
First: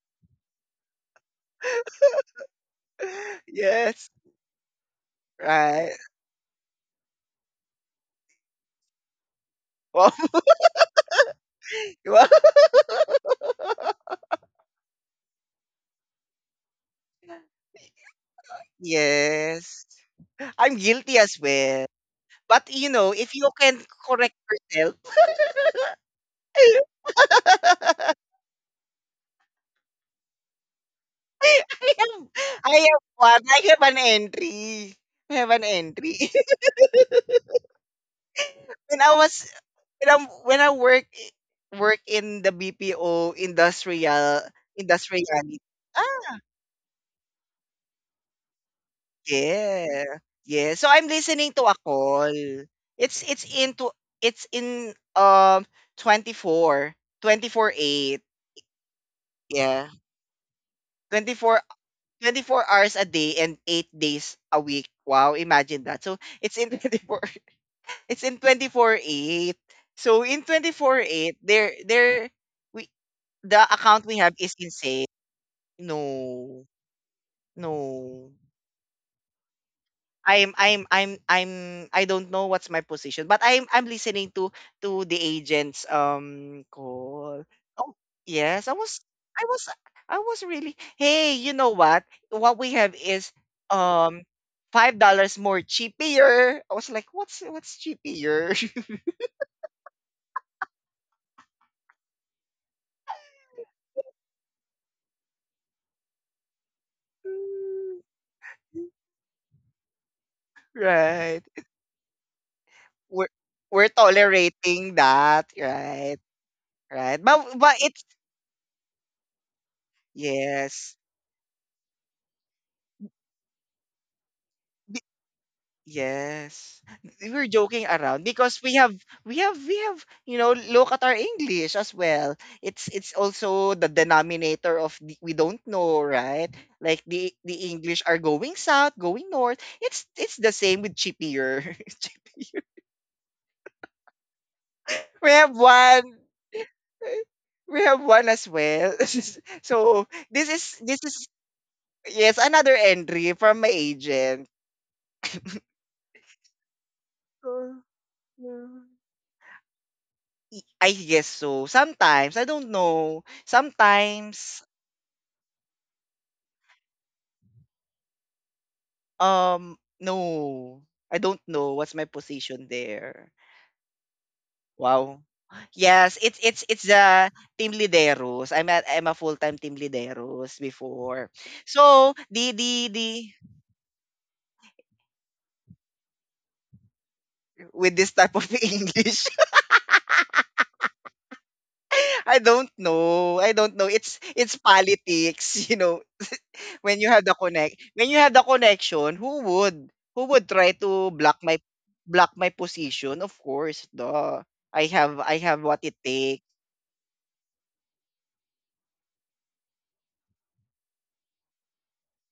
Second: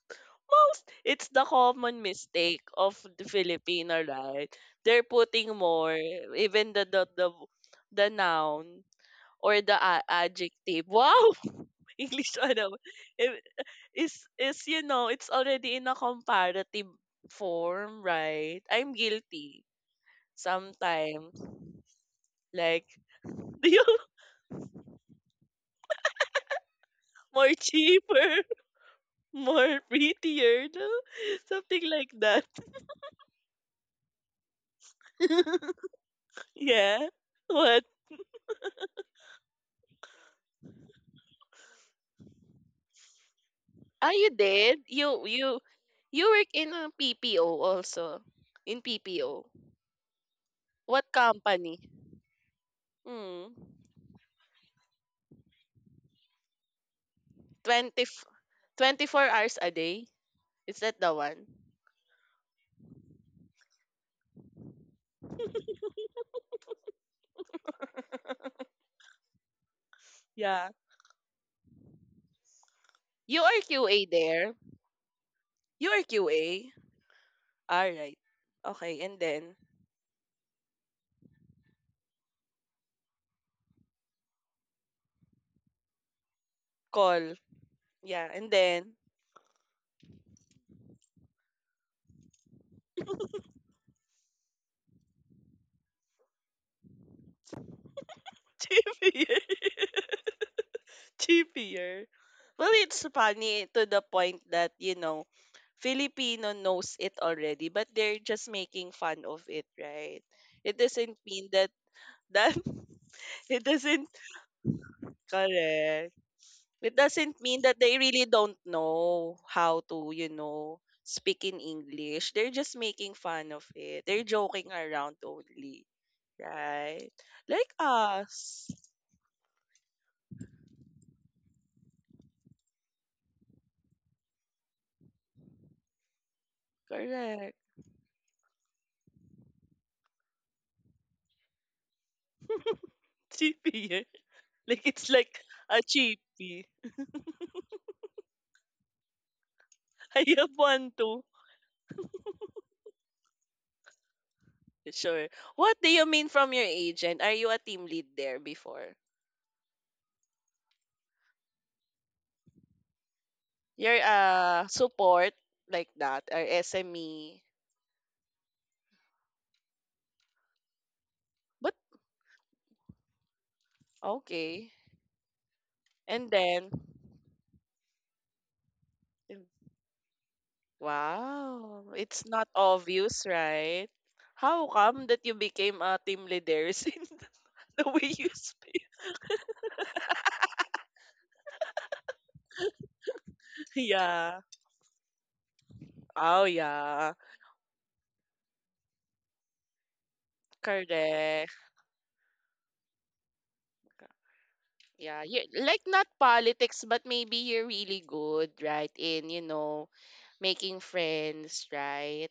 Speaker 2: Most it's the common mistake of the Filipino,
Speaker 1: Yes.
Speaker 2: right? They're putting
Speaker 1: Right.
Speaker 2: more, even the noun or the
Speaker 1: Well,
Speaker 2: adjective. Wow,
Speaker 1: well,
Speaker 2: English ano? Ba? If- Is is you know, it's already in a comparative form, right? I'm guilty
Speaker 1: yes. I'm guilty
Speaker 2: sometimes.
Speaker 1: as well. But
Speaker 2: Like,
Speaker 1: you know, if you
Speaker 2: do
Speaker 1: can
Speaker 2: you —
Speaker 1: correct yourself,
Speaker 2: more cheaper, more prettier, no?
Speaker 1: I
Speaker 2: Something like
Speaker 1: have,
Speaker 2: that.
Speaker 1: I have one. I have an entry. I have an entry.
Speaker 2: Yeah. What?
Speaker 1: when I was when I work work in the BPO
Speaker 2: Oh, you
Speaker 1: industrial
Speaker 2: did? You
Speaker 1: industriality.
Speaker 2: you
Speaker 1: Ah,
Speaker 2: you work in a PPO also. In PPO.
Speaker 1: yeah. Yeah. So I'm
Speaker 2: What
Speaker 1: listening to a
Speaker 2: company?
Speaker 1: call. It's it's
Speaker 2: Hmm.
Speaker 1: into it's in 24,
Speaker 2: 20,
Speaker 1: 24/8.
Speaker 2: f- 24 hours a
Speaker 1: Yeah.
Speaker 2: day? Is that the one?
Speaker 1: 24 24 hours a day and 8 days a week. Wow, imagine that. So it's in 24 it's in 24/8. So in
Speaker 2: Yeah.
Speaker 1: 24/8 there we
Speaker 2: You
Speaker 1: the
Speaker 2: are QA
Speaker 1: account we have
Speaker 2: there.
Speaker 1: is insane.
Speaker 2: You are
Speaker 1: No.
Speaker 2: QA. All right.
Speaker 1: No.
Speaker 2: Okay, and then —
Speaker 1: I'm I don't know what's my position, but I'm listening to the agent's
Speaker 2: call.
Speaker 1: call. Oh
Speaker 2: Yeah, and
Speaker 1: yes,
Speaker 2: then
Speaker 1: I was I was really hey, you know what? What we have is um $5 more cheaper. I was like, what's cheaper?
Speaker 2: T V. Cheapier. Well, it's funny to the point that, you know, Filipino knows it already, but they're just making fun of it, right? It doesn't
Speaker 1: Right.
Speaker 2: mean that
Speaker 1: We're
Speaker 2: it
Speaker 1: we're
Speaker 2: doesn't —
Speaker 1: tolerating that,
Speaker 2: correct.
Speaker 1: right?
Speaker 2: It
Speaker 1: Right.
Speaker 2: doesn't mean
Speaker 1: But
Speaker 2: that they
Speaker 1: it's
Speaker 2: really don't know how to, you know,
Speaker 1: yes.
Speaker 2: speak in English. They're just making fun of it. They're joking around only,
Speaker 1: Yes.
Speaker 2: right?
Speaker 1: We were
Speaker 2: Like
Speaker 1: joking around because
Speaker 2: us.
Speaker 1: we have you know look at our English as well. It's also the denominator of the, we don't know, right? Like the
Speaker 2: Correct.
Speaker 1: the English are going south, going north. It's the same with chippier. Chippier.
Speaker 2: Cheapier. Like it's
Speaker 1: we
Speaker 2: like
Speaker 1: have
Speaker 2: a
Speaker 1: one.
Speaker 2: cheapie.
Speaker 1: We have one as well. so
Speaker 2: I
Speaker 1: this
Speaker 2: have
Speaker 1: is
Speaker 2: one
Speaker 1: this
Speaker 2: too.
Speaker 1: is yes another entry from my agent.
Speaker 2: Sure. What do you mean from your agent? Are you a
Speaker 1: Oh,
Speaker 2: team lead there
Speaker 1: no.
Speaker 2: before?
Speaker 1: I guess so. Sometimes I don't know.
Speaker 2: You're
Speaker 1: Sometimes
Speaker 2: a support like that or SME.
Speaker 1: no. I don't know
Speaker 2: But
Speaker 1: what's my position there.
Speaker 2: okay.
Speaker 1: Wow. Yes,
Speaker 2: And
Speaker 1: it's it's
Speaker 2: then —
Speaker 1: it's the team lideros. I'm a full-time team lideros before.
Speaker 2: wow,
Speaker 1: So
Speaker 2: it's not
Speaker 1: the
Speaker 2: obvious, right? How come that you became a team leader in the
Speaker 1: with this
Speaker 2: way you
Speaker 1: type of
Speaker 2: speak?
Speaker 1: English, I don't know. I don't know.
Speaker 2: Yeah.
Speaker 1: It's politics, you know.
Speaker 2: Oh yeah.
Speaker 1: When you had the connection, who would? Who would try to block
Speaker 2: Correct.
Speaker 1: my position? Of course, duh.
Speaker 2: Yeah,
Speaker 1: I
Speaker 2: you,
Speaker 1: have
Speaker 2: like
Speaker 1: what it
Speaker 2: not
Speaker 1: takes.
Speaker 2: politics, but maybe you're really good, right? In, you know, making friends, right?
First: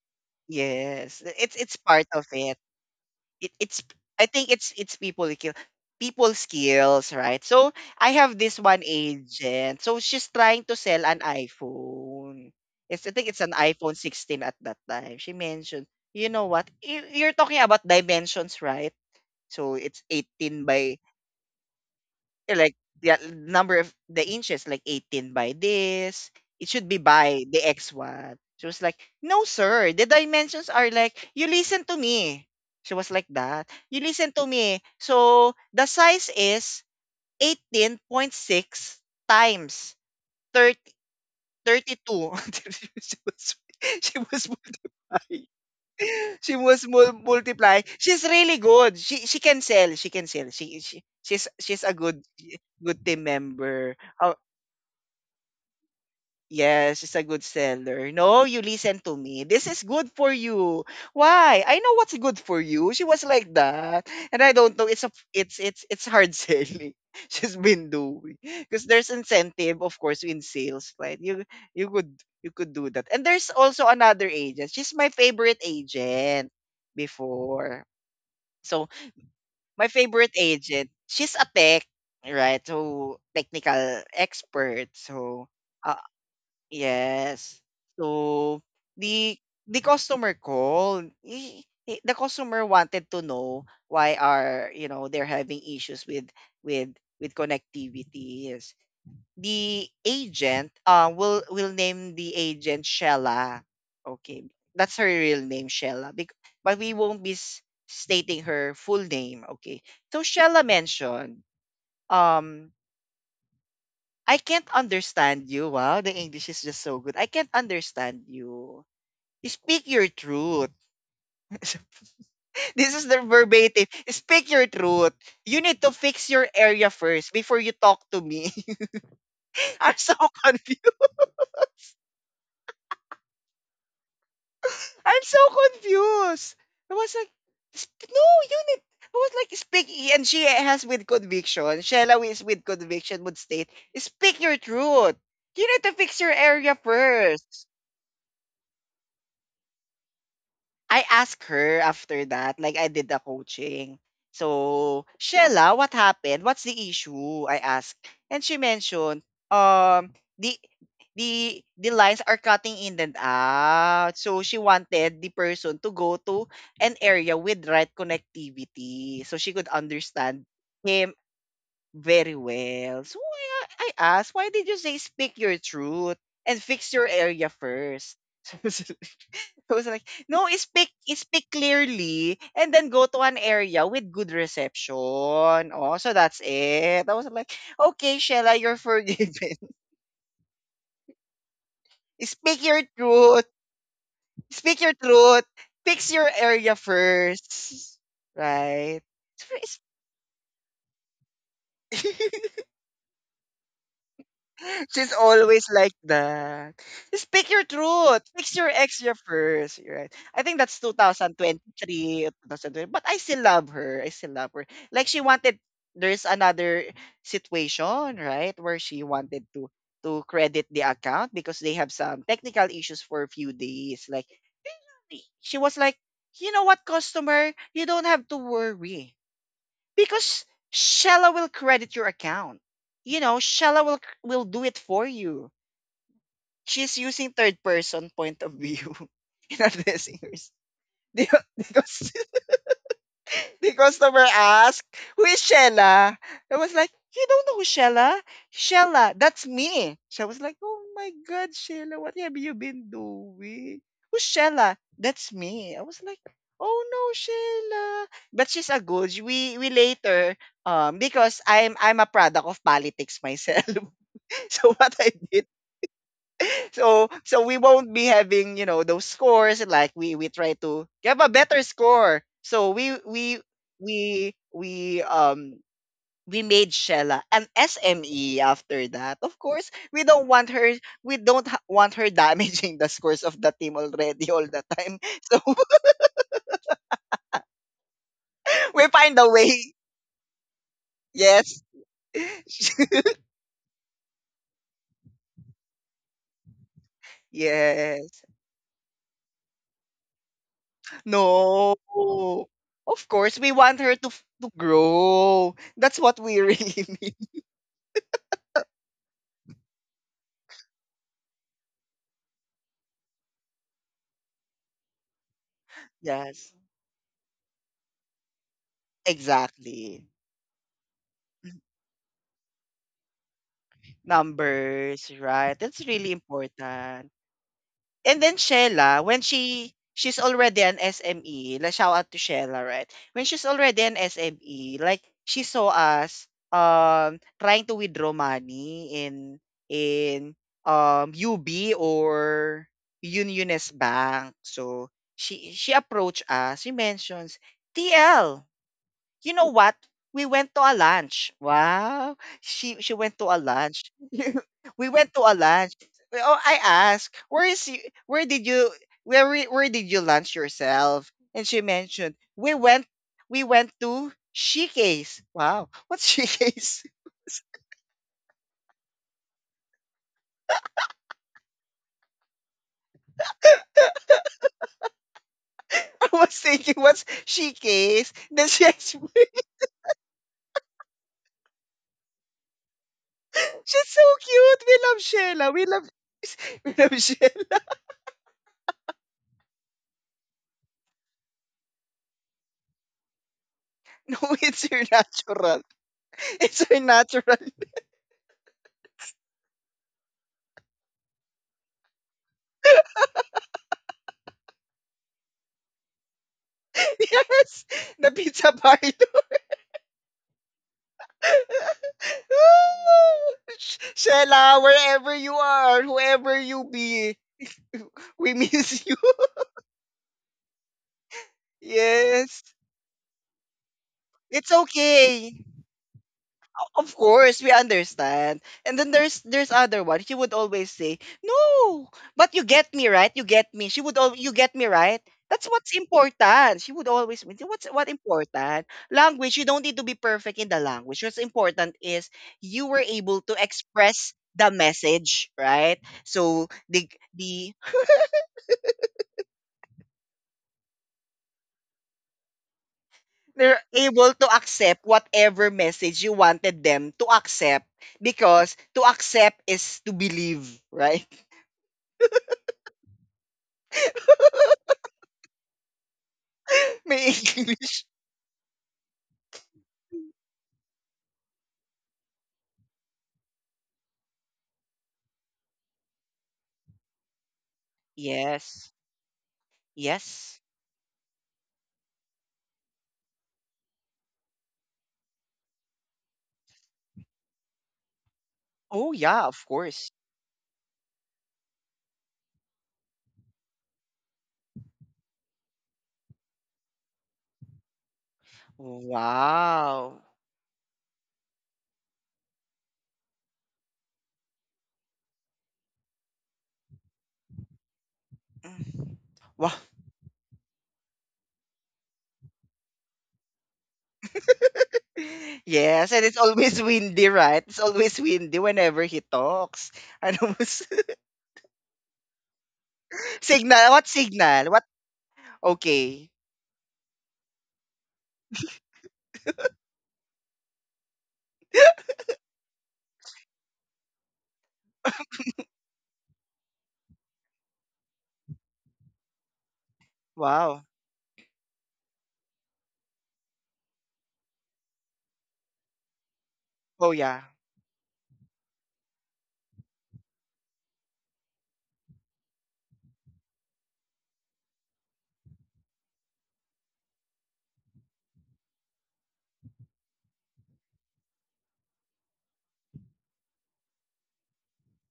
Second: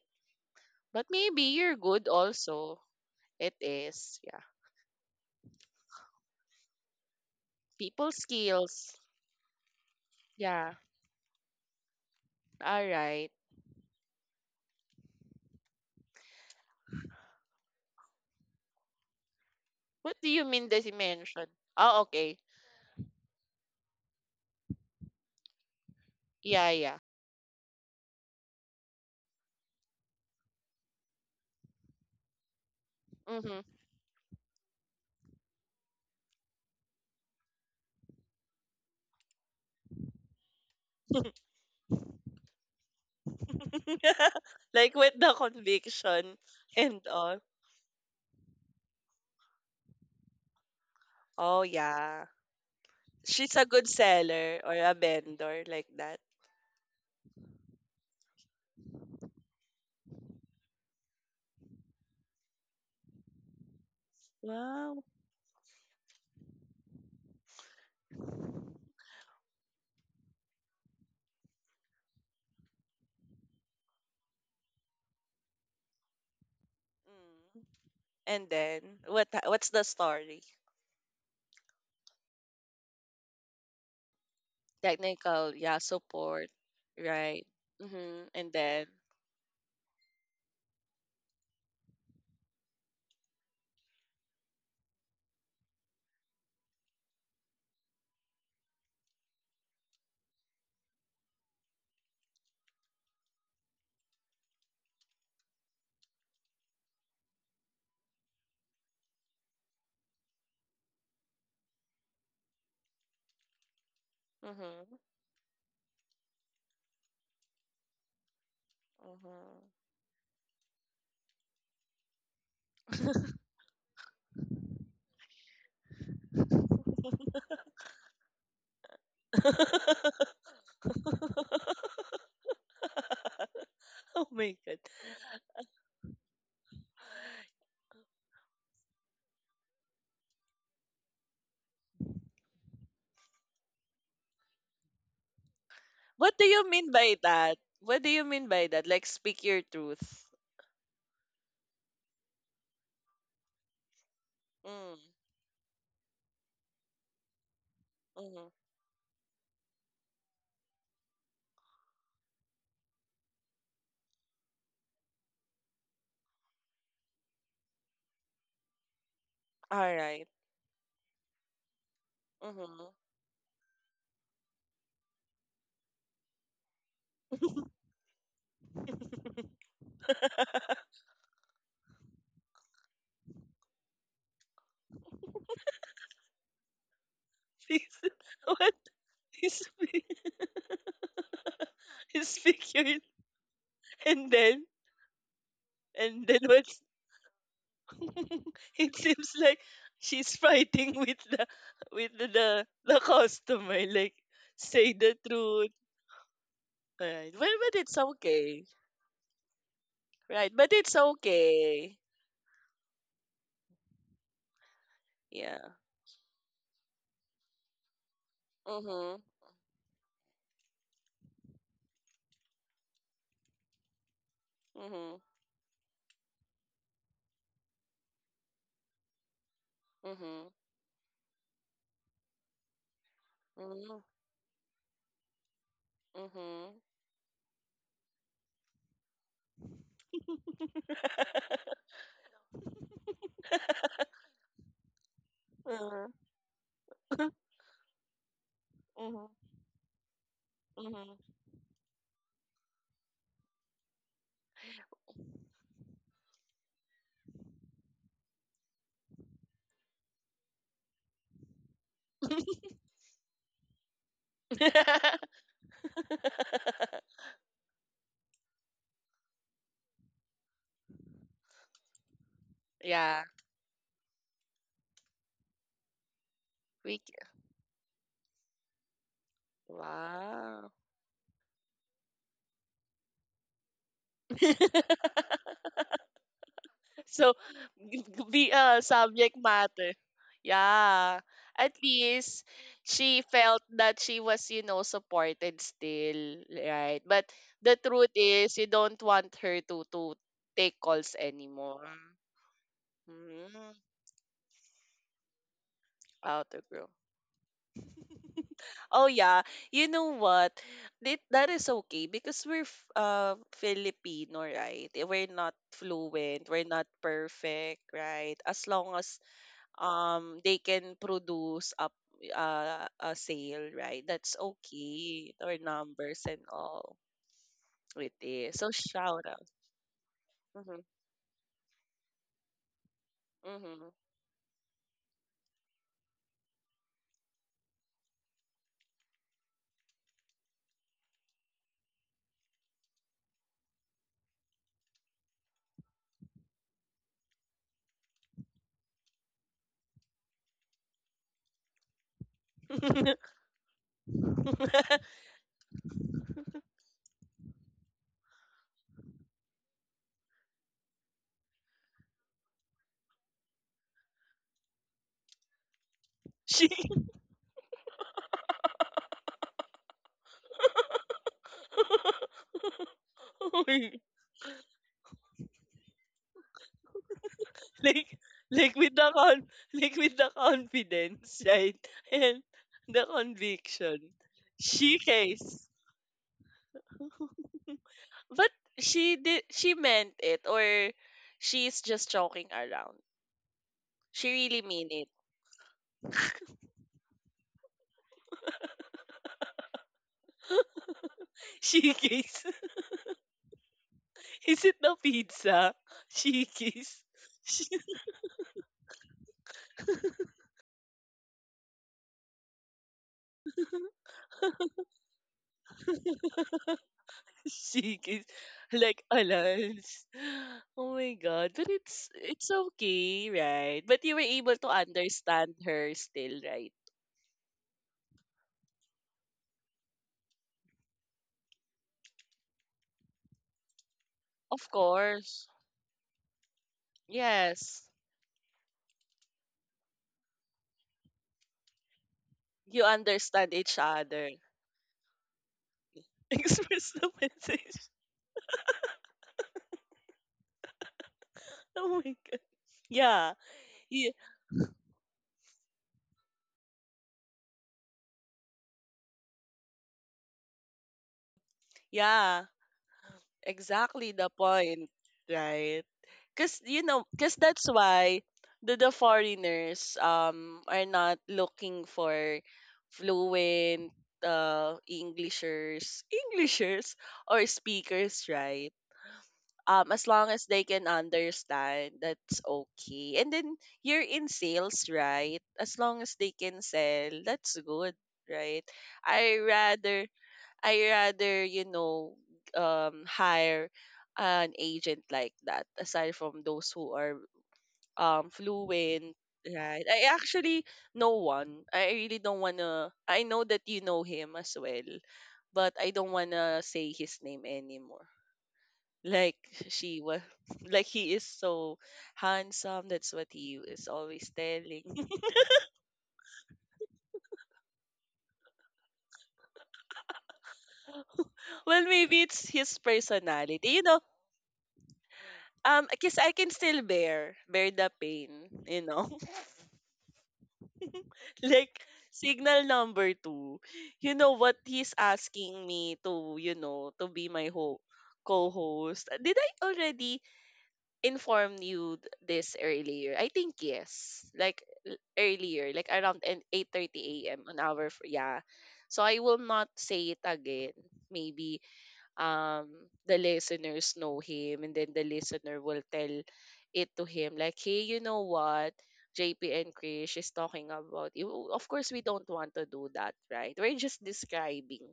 Speaker 2: But
Speaker 1: Yes.
Speaker 2: maybe you're
Speaker 1: It's part
Speaker 2: good
Speaker 1: of it.
Speaker 2: also.
Speaker 1: It
Speaker 2: It
Speaker 1: it's
Speaker 2: is,
Speaker 1: I
Speaker 2: yeah.
Speaker 1: think it's people skills, right? So I
Speaker 2: People
Speaker 1: have this one
Speaker 2: skills.
Speaker 1: agent. So she's trying
Speaker 2: Yeah.
Speaker 1: to sell an iPhone.
Speaker 2: All
Speaker 1: It's, I think
Speaker 2: right.
Speaker 1: it's an iPhone 16 at that time. She mentioned, you know what? You're talking about dimensions, right? So it's
Speaker 2: What do you
Speaker 1: 18
Speaker 2: mean
Speaker 1: by
Speaker 2: dimension? Oh, okay.
Speaker 1: yeah, like the number of the inches, like 18 by this. It
Speaker 2: Yeah,
Speaker 1: should be
Speaker 2: yeah.
Speaker 1: by the X one. She was like, no, sir. The dimensions are like, you listen to me. She was like
Speaker 2: Mm-hmm.
Speaker 1: that. You listen to me. So the size is 18.6 times 30, 32. She was she was
Speaker 2: Like with the conviction
Speaker 1: she must
Speaker 2: and all.
Speaker 1: multiply. She's really good. She can sell. She can sell.
Speaker 2: Oh
Speaker 1: She's a
Speaker 2: yeah.
Speaker 1: good team
Speaker 2: She's a good
Speaker 1: member. Oh,
Speaker 2: seller or a vendor like that.
Speaker 1: yes, it's a good seller. No, you listen to me. This is good for you. Why? I know what's good for you. She was like that. And I don't know.
Speaker 2: Wow.
Speaker 1: It's it's hard selling. She's been doing. Because there's incentive, of course, in sales, right? You you could you could do that. And there's also another agent. She's my favorite agent
Speaker 2: Mm.
Speaker 1: before.
Speaker 2: And then —
Speaker 1: So
Speaker 2: what's the
Speaker 1: my favorite
Speaker 2: story?
Speaker 1: agent, she's a tech, right? So technical expert. So
Speaker 2: Technical, yeah,
Speaker 1: uh,
Speaker 2: support. Right.
Speaker 1: yes.
Speaker 2: Mm-hmm. And
Speaker 1: So
Speaker 2: then —
Speaker 1: the the customer called. The customer wanted to know why are you know they're having issues with with connectivity. Yes. The agent will will name the agent Shella. Okay. That's her real name, Shella. But we won't be stating her full name. Okay. So Shella mentioned um I can't
Speaker 2: mm-hmm.
Speaker 1: understand you. Wow, the English is just so good. I can't understand you. Speak your truth. This is the verbatim. Speak your truth. You need to fix your area first before you talk to me. I'm
Speaker 2: Mm-hmm.
Speaker 1: so confused.
Speaker 2: Oh my god.
Speaker 1: I'm so confused. I was like, "Sp- no, you need. I was like, speak. And she has with conviction. Shella is with conviction would state, speak your truth. You need to fix your
Speaker 2: What do you
Speaker 1: area
Speaker 2: mean by that?
Speaker 1: first.
Speaker 2: What do you mean by that? Like speak your truth.
Speaker 1: I asked her after that, like I did the coaching.
Speaker 2: Mm,
Speaker 1: So, Shella, what happened? What's the issue? I asked. And
Speaker 2: mm-hmm.
Speaker 1: she mentioned, um, the the lines are cutting in and out. So she wanted the person to go to an area with right connectivity so she could
Speaker 2: All right.
Speaker 1: understand him very
Speaker 2: Mm-hmm.
Speaker 1: well. So I asked, why did you say speak your truth and fix your area first? I was like, no, speak clearly and then go to an area with good reception. Oh, so that's it. I was like,
Speaker 2: Please,
Speaker 1: okay, Shella,
Speaker 2: what
Speaker 1: you're forgiven.
Speaker 2: is speak,
Speaker 1: Speak
Speaker 2: speak
Speaker 1: your
Speaker 2: your —
Speaker 1: truth.
Speaker 2: and then —
Speaker 1: Speak your truth. Fix
Speaker 2: and
Speaker 1: your
Speaker 2: then what?
Speaker 1: area first.
Speaker 2: It
Speaker 1: Right?
Speaker 2: seems like
Speaker 1: It's-
Speaker 2: she's fighting with the with the the, the customer like say
Speaker 1: She's
Speaker 2: the
Speaker 1: always
Speaker 2: truth
Speaker 1: like that.
Speaker 2: right
Speaker 1: Speak
Speaker 2: well
Speaker 1: your
Speaker 2: but it's
Speaker 1: truth. Fix
Speaker 2: okay
Speaker 1: your ex your first, right? I
Speaker 2: right
Speaker 1: think
Speaker 2: but
Speaker 1: that's
Speaker 2: it's okay
Speaker 1: 2023, 2020. But I still love her. I still love her. Like she
Speaker 2: yeah
Speaker 1: wanted there's another situation, right? Where she
Speaker 2: mhm
Speaker 1: wanted to credit the account because they have some technical issues for a few days. Like
Speaker 2: mhm
Speaker 1: she was like, you know what, customer, you don't have to worry because
Speaker 2: mhm
Speaker 1: Shella will credit your account. You know, Shella
Speaker 2: mhm
Speaker 1: will do it for you.
Speaker 2: mhm
Speaker 1: She's using third person point of view in our listeners. Because the customer asked, who is
Speaker 2: mhm
Speaker 1: Shella? I was like, you don't know who Shella? Shella,
Speaker 2: mhm
Speaker 1: that's me. So I was like, oh my
Speaker 2: mhm
Speaker 1: God, Shella, what have you been doing? Who's Shella? That's me. I was like, oh no, Shella. But she's a good. We later because I'm a product of politics myself. So what I did so so we won't be having you know those scores like we try to have a better score so
Speaker 2: yeah
Speaker 1: we we um we made
Speaker 2: we c-
Speaker 1: Shella an SME after that. Of course, we don't want
Speaker 2: wow
Speaker 1: her we don't want her damaging the scores of the team already all the time. So
Speaker 2: So, be a
Speaker 1: we find a
Speaker 2: subject
Speaker 1: way.
Speaker 2: matter. Yeah.
Speaker 1: Yes.
Speaker 2: At least she felt that she was, you know, supported still, right? But the truth
Speaker 1: yes.
Speaker 2: is, you don't want her to take calls anymore.
Speaker 1: No. Of course, we
Speaker 2: Mm,
Speaker 1: want her to to grow. That's what
Speaker 2: out
Speaker 1: we
Speaker 2: of group.
Speaker 1: really mean.
Speaker 2: Oh yeah, you know what? That is okay because we're Filipino, right? Eh, we're not fluent,
Speaker 1: Yes.
Speaker 2: we're not perfect, right? As long as
Speaker 1: Exactly.
Speaker 2: they can produce up a sale, right? That's
Speaker 1: Numbers,
Speaker 2: okay. Or
Speaker 1: right? That's really
Speaker 2: numbers and all.
Speaker 1: important.
Speaker 2: It
Speaker 1: And then
Speaker 2: is. So
Speaker 1: Shella,
Speaker 2: shout
Speaker 1: when
Speaker 2: out.
Speaker 1: she's already
Speaker 2: Mm-hmm.
Speaker 1: an SME, let's shout out to Shella, right? When she's already an SME, like she saw us trying to withdraw money in UB or Uniones Bank. So she approached us. She mentions TL. You know what? We went to a lunch. Wow. She
Speaker 2: Mm-hmm.
Speaker 1: went to a lunch. We went to a lunch. I asked, where did you where did you lunch yourself? And she mentioned, we went to Shike's. Wow. What's
Speaker 2: She
Speaker 1: Shike's? I was thinking, what's Shike's?
Speaker 2: like —
Speaker 1: Then she
Speaker 2: like with the
Speaker 1: explained,
Speaker 2: con like with the confidence, right? And the
Speaker 1: she's
Speaker 2: conviction.
Speaker 1: so cute. We
Speaker 2: She
Speaker 1: love Sheila.
Speaker 2: case.
Speaker 1: We love we love Sheila.
Speaker 2: But she did — she meant it or she's just joking around.
Speaker 1: No,
Speaker 2: She really
Speaker 1: it's her
Speaker 2: mean it.
Speaker 1: natural. It's her natural.
Speaker 2: She case. Is it the pizza? Shikis.
Speaker 1: Yes, the pizza parlor. Sh- Shella, wherever you are, whoever you be,
Speaker 2: Shikis.
Speaker 1: we miss you.
Speaker 2: Like alans. Oh my god. But it's
Speaker 1: Yes,
Speaker 2: okay, right? But you were
Speaker 1: it's
Speaker 2: able to
Speaker 1: okay.
Speaker 2: understand her still, right?
Speaker 1: Of course, we understand. And then there's other one. She would always say, "No, but you get me right. You get me." You get me
Speaker 2: Of
Speaker 1: right.
Speaker 2: course.
Speaker 1: That's what's important. She would always mean what's
Speaker 2: Yes.
Speaker 1: what important language. You don't need to be perfect in the language. What's important is you
Speaker 2: You
Speaker 1: were able to
Speaker 2: understand each
Speaker 1: express
Speaker 2: other.
Speaker 1: the message, right? So the
Speaker 2: Express the
Speaker 1: the
Speaker 2: message. Oh my god. Yeah.
Speaker 1: they're
Speaker 2: You,
Speaker 1: able to accept whatever message you wanted them to accept because to accept is to believe, right?
Speaker 2: yeah. Exactly the point, right? Because you know,
Speaker 1: May
Speaker 2: because that's
Speaker 1: English.
Speaker 2: why the foreigners are not looking for fluent Englishers, Englishers or speakers, right?
Speaker 1: Yes.
Speaker 2: As long
Speaker 1: Yes.
Speaker 2: as they can understand, that's okay. And then you're in sales, right? As long as they can sell, that's good, right?
Speaker 1: Oh yeah,
Speaker 2: I
Speaker 1: of course.
Speaker 2: rather I rather, you know, hire an agent like that aside from those who are fluent, right?
Speaker 1: Wow.
Speaker 2: I actually know one. I really don't wanna. I know that you know him as well, but I don't wanna say his name anymore.
Speaker 1: Mm.
Speaker 2: Like
Speaker 1: Wow.
Speaker 2: she was, like he is so handsome. That's what he is always telling.
Speaker 1: Yes, and it's always windy, right? It's always windy whenever he talks. Ano mas
Speaker 2: Well, maybe it's his personality.
Speaker 1: signal?
Speaker 2: You
Speaker 1: What
Speaker 2: know,
Speaker 1: signal? What? Okay.
Speaker 2: because I can still bear the pain, you know. Like signal number two, you know what he's asking me to, you know, to be my co-host. Did I already
Speaker 1: Wow.
Speaker 2: inform you this earlier? I think yes. Like earlier, like around an
Speaker 1: Oh
Speaker 2: 8:30
Speaker 1: yeah.
Speaker 2: a.m. an hour for, yeah. So I will not say it again. Maybe um the listeners know him and then the listener will tell it to him like, hey, you know what, JP and Krish is talking about you. Well, of course we don't want to do that, right? We're just describing,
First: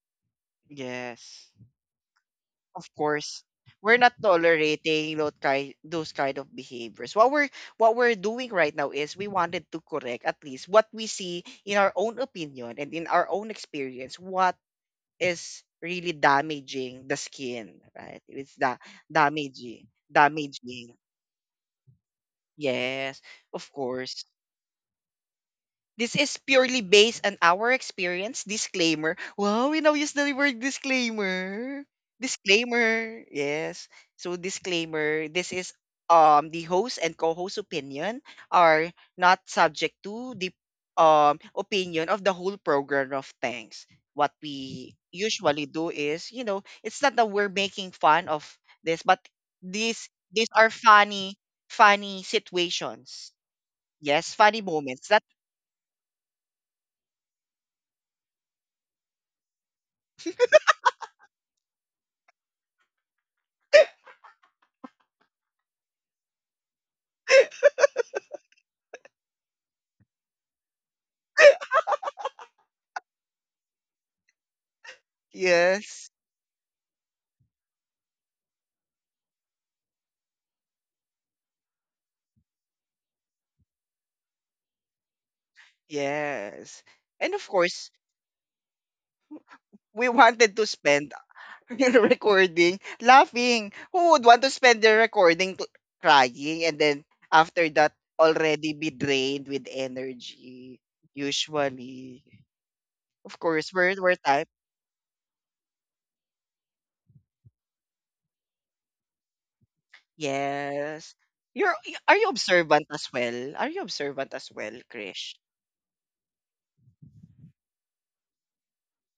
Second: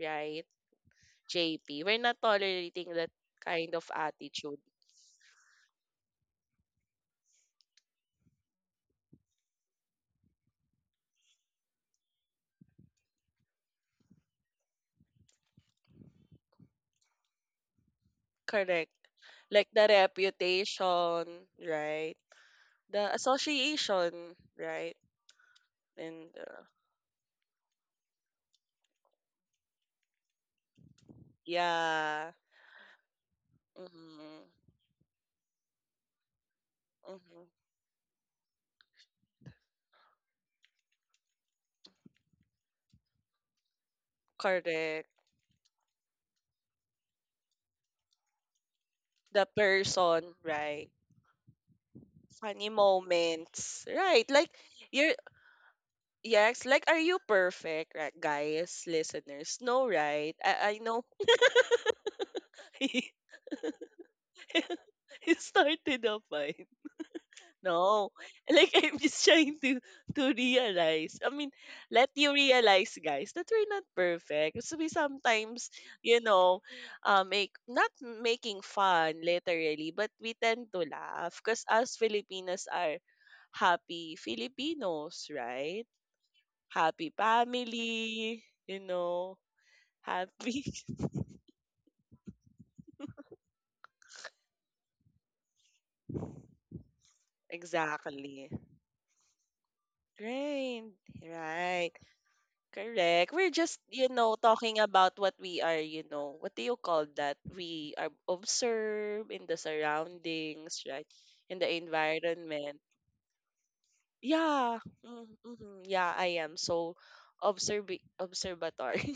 Speaker 2: right,
Speaker 1: Yes.
Speaker 2: JP. We're not
Speaker 1: Of
Speaker 2: tolerating that
Speaker 1: course,
Speaker 2: kind of
Speaker 1: we're not
Speaker 2: attitude,
Speaker 1: tolerating those kind of behaviors. What we're doing right now is we wanted to correct at least what we see in our own opinion and in our own experience what is really damaging the skin, right? It's the
Speaker 2: correct, like the
Speaker 1: damaging.
Speaker 2: reputation, right, the
Speaker 1: Yes, of course.
Speaker 2: association, right,
Speaker 1: This
Speaker 2: and
Speaker 1: is purely based on our experience. Disclaimer. Wow, we now use the word disclaimer.
Speaker 2: yeah,
Speaker 1: Disclaimer. Yes. So
Speaker 2: mm-hmm,
Speaker 1: disclaimer. This is the host and co-host
Speaker 2: mm-hmm.
Speaker 1: opinion are not subject to the opinion of the whole program of things. What we
Speaker 2: Correct
Speaker 1: usually do is, you know, it's not that we're making fun of this, but
Speaker 2: the
Speaker 1: these
Speaker 2: person,
Speaker 1: these are
Speaker 2: right?
Speaker 1: funny
Speaker 2: Funny
Speaker 1: situations.
Speaker 2: moments. Right.
Speaker 1: Yes,
Speaker 2: Like
Speaker 1: funny
Speaker 2: you're
Speaker 1: moments. That
Speaker 2: yes, like are you perfect, right, guys, listeners? No, right? I know it started a fight. No. Like I'm just trying to — to realize. I mean, let you realize, guys, that we're not perfect. So we sometimes,
Speaker 1: yes.
Speaker 2: you know, make — not making fun literally, but we tend to laugh because us Filipinas are happy Filipinos, right?
Speaker 1: Yes.
Speaker 2: Happy
Speaker 1: And of course,
Speaker 2: family, you know,
Speaker 1: we wanted
Speaker 2: happy.
Speaker 1: to spend the recording laughing. Who would want to spend the recording to, crying and then after that
Speaker 2: Exactly.
Speaker 1: already be drained with energy?
Speaker 2: Right, right.
Speaker 1: Usually.
Speaker 2: Correct.
Speaker 1: Of
Speaker 2: We're
Speaker 1: course,
Speaker 2: just, you
Speaker 1: we're
Speaker 2: know,
Speaker 1: type.
Speaker 2: talking about what we are, you know, what do you call that? We are observe in the surroundings, right?
Speaker 1: Yes.
Speaker 2: In the
Speaker 1: Are you
Speaker 2: environment.
Speaker 1: observant as well? Are you observant as well,
Speaker 2: Yeah. Mm,
Speaker 1: Krish?
Speaker 2: mm-hmm. Yeah, I am so observ observatory.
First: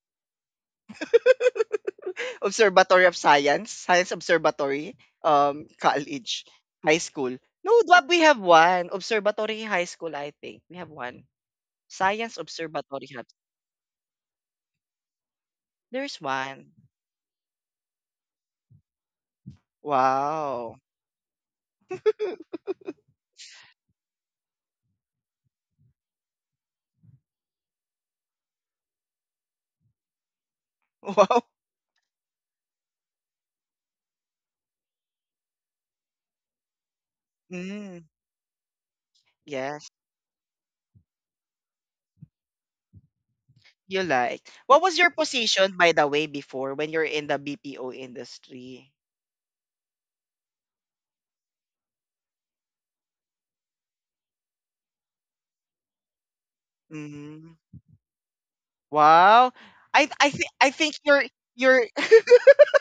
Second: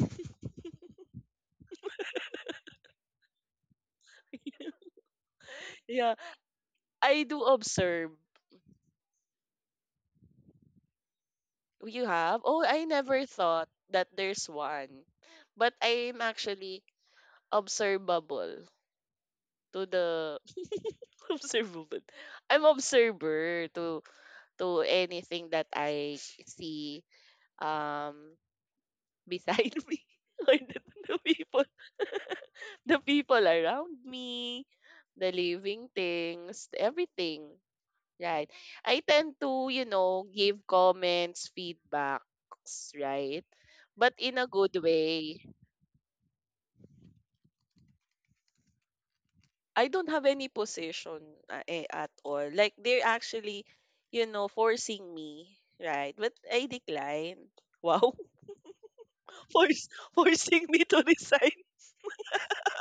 Speaker 1: Observatory of Science, Science Observatory,
Speaker 2: Yeah,
Speaker 1: college, high
Speaker 2: I
Speaker 1: school.
Speaker 2: do
Speaker 1: No, but
Speaker 2: observe —
Speaker 1: we have one. Observatory High School, I think. We have one.
Speaker 2: you
Speaker 1: Science
Speaker 2: have? Oh, I
Speaker 1: Observatory
Speaker 2: never
Speaker 1: Hub.
Speaker 2: thought that there's one. But
Speaker 1: There's
Speaker 2: I'm
Speaker 1: one.
Speaker 2: actually observable to the
Speaker 1: Wow.
Speaker 2: observable. I'm observer to anything that I see um beside me or the
Speaker 1: Wow.
Speaker 2: people the people around me, the living things, everything.
Speaker 1: Mm,
Speaker 2: Right. I tend to, you
Speaker 1: yes.
Speaker 2: know, give comments, feedbacks, right?
Speaker 1: You
Speaker 2: But in a
Speaker 1: like.
Speaker 2: good
Speaker 1: What was your
Speaker 2: way.
Speaker 1: position, by the way, before when you're in the BPO industry?
Speaker 2: I don't have any position at all. Like they're actually, you know, forcing me, right? But I decline.
Speaker 1: Mm.
Speaker 2: Wow,
Speaker 1: Wow.
Speaker 2: force,
Speaker 1: I I think
Speaker 2: forcing
Speaker 1: I
Speaker 2: me
Speaker 1: think
Speaker 2: to
Speaker 1: you're
Speaker 2: resign,
Speaker 1: you're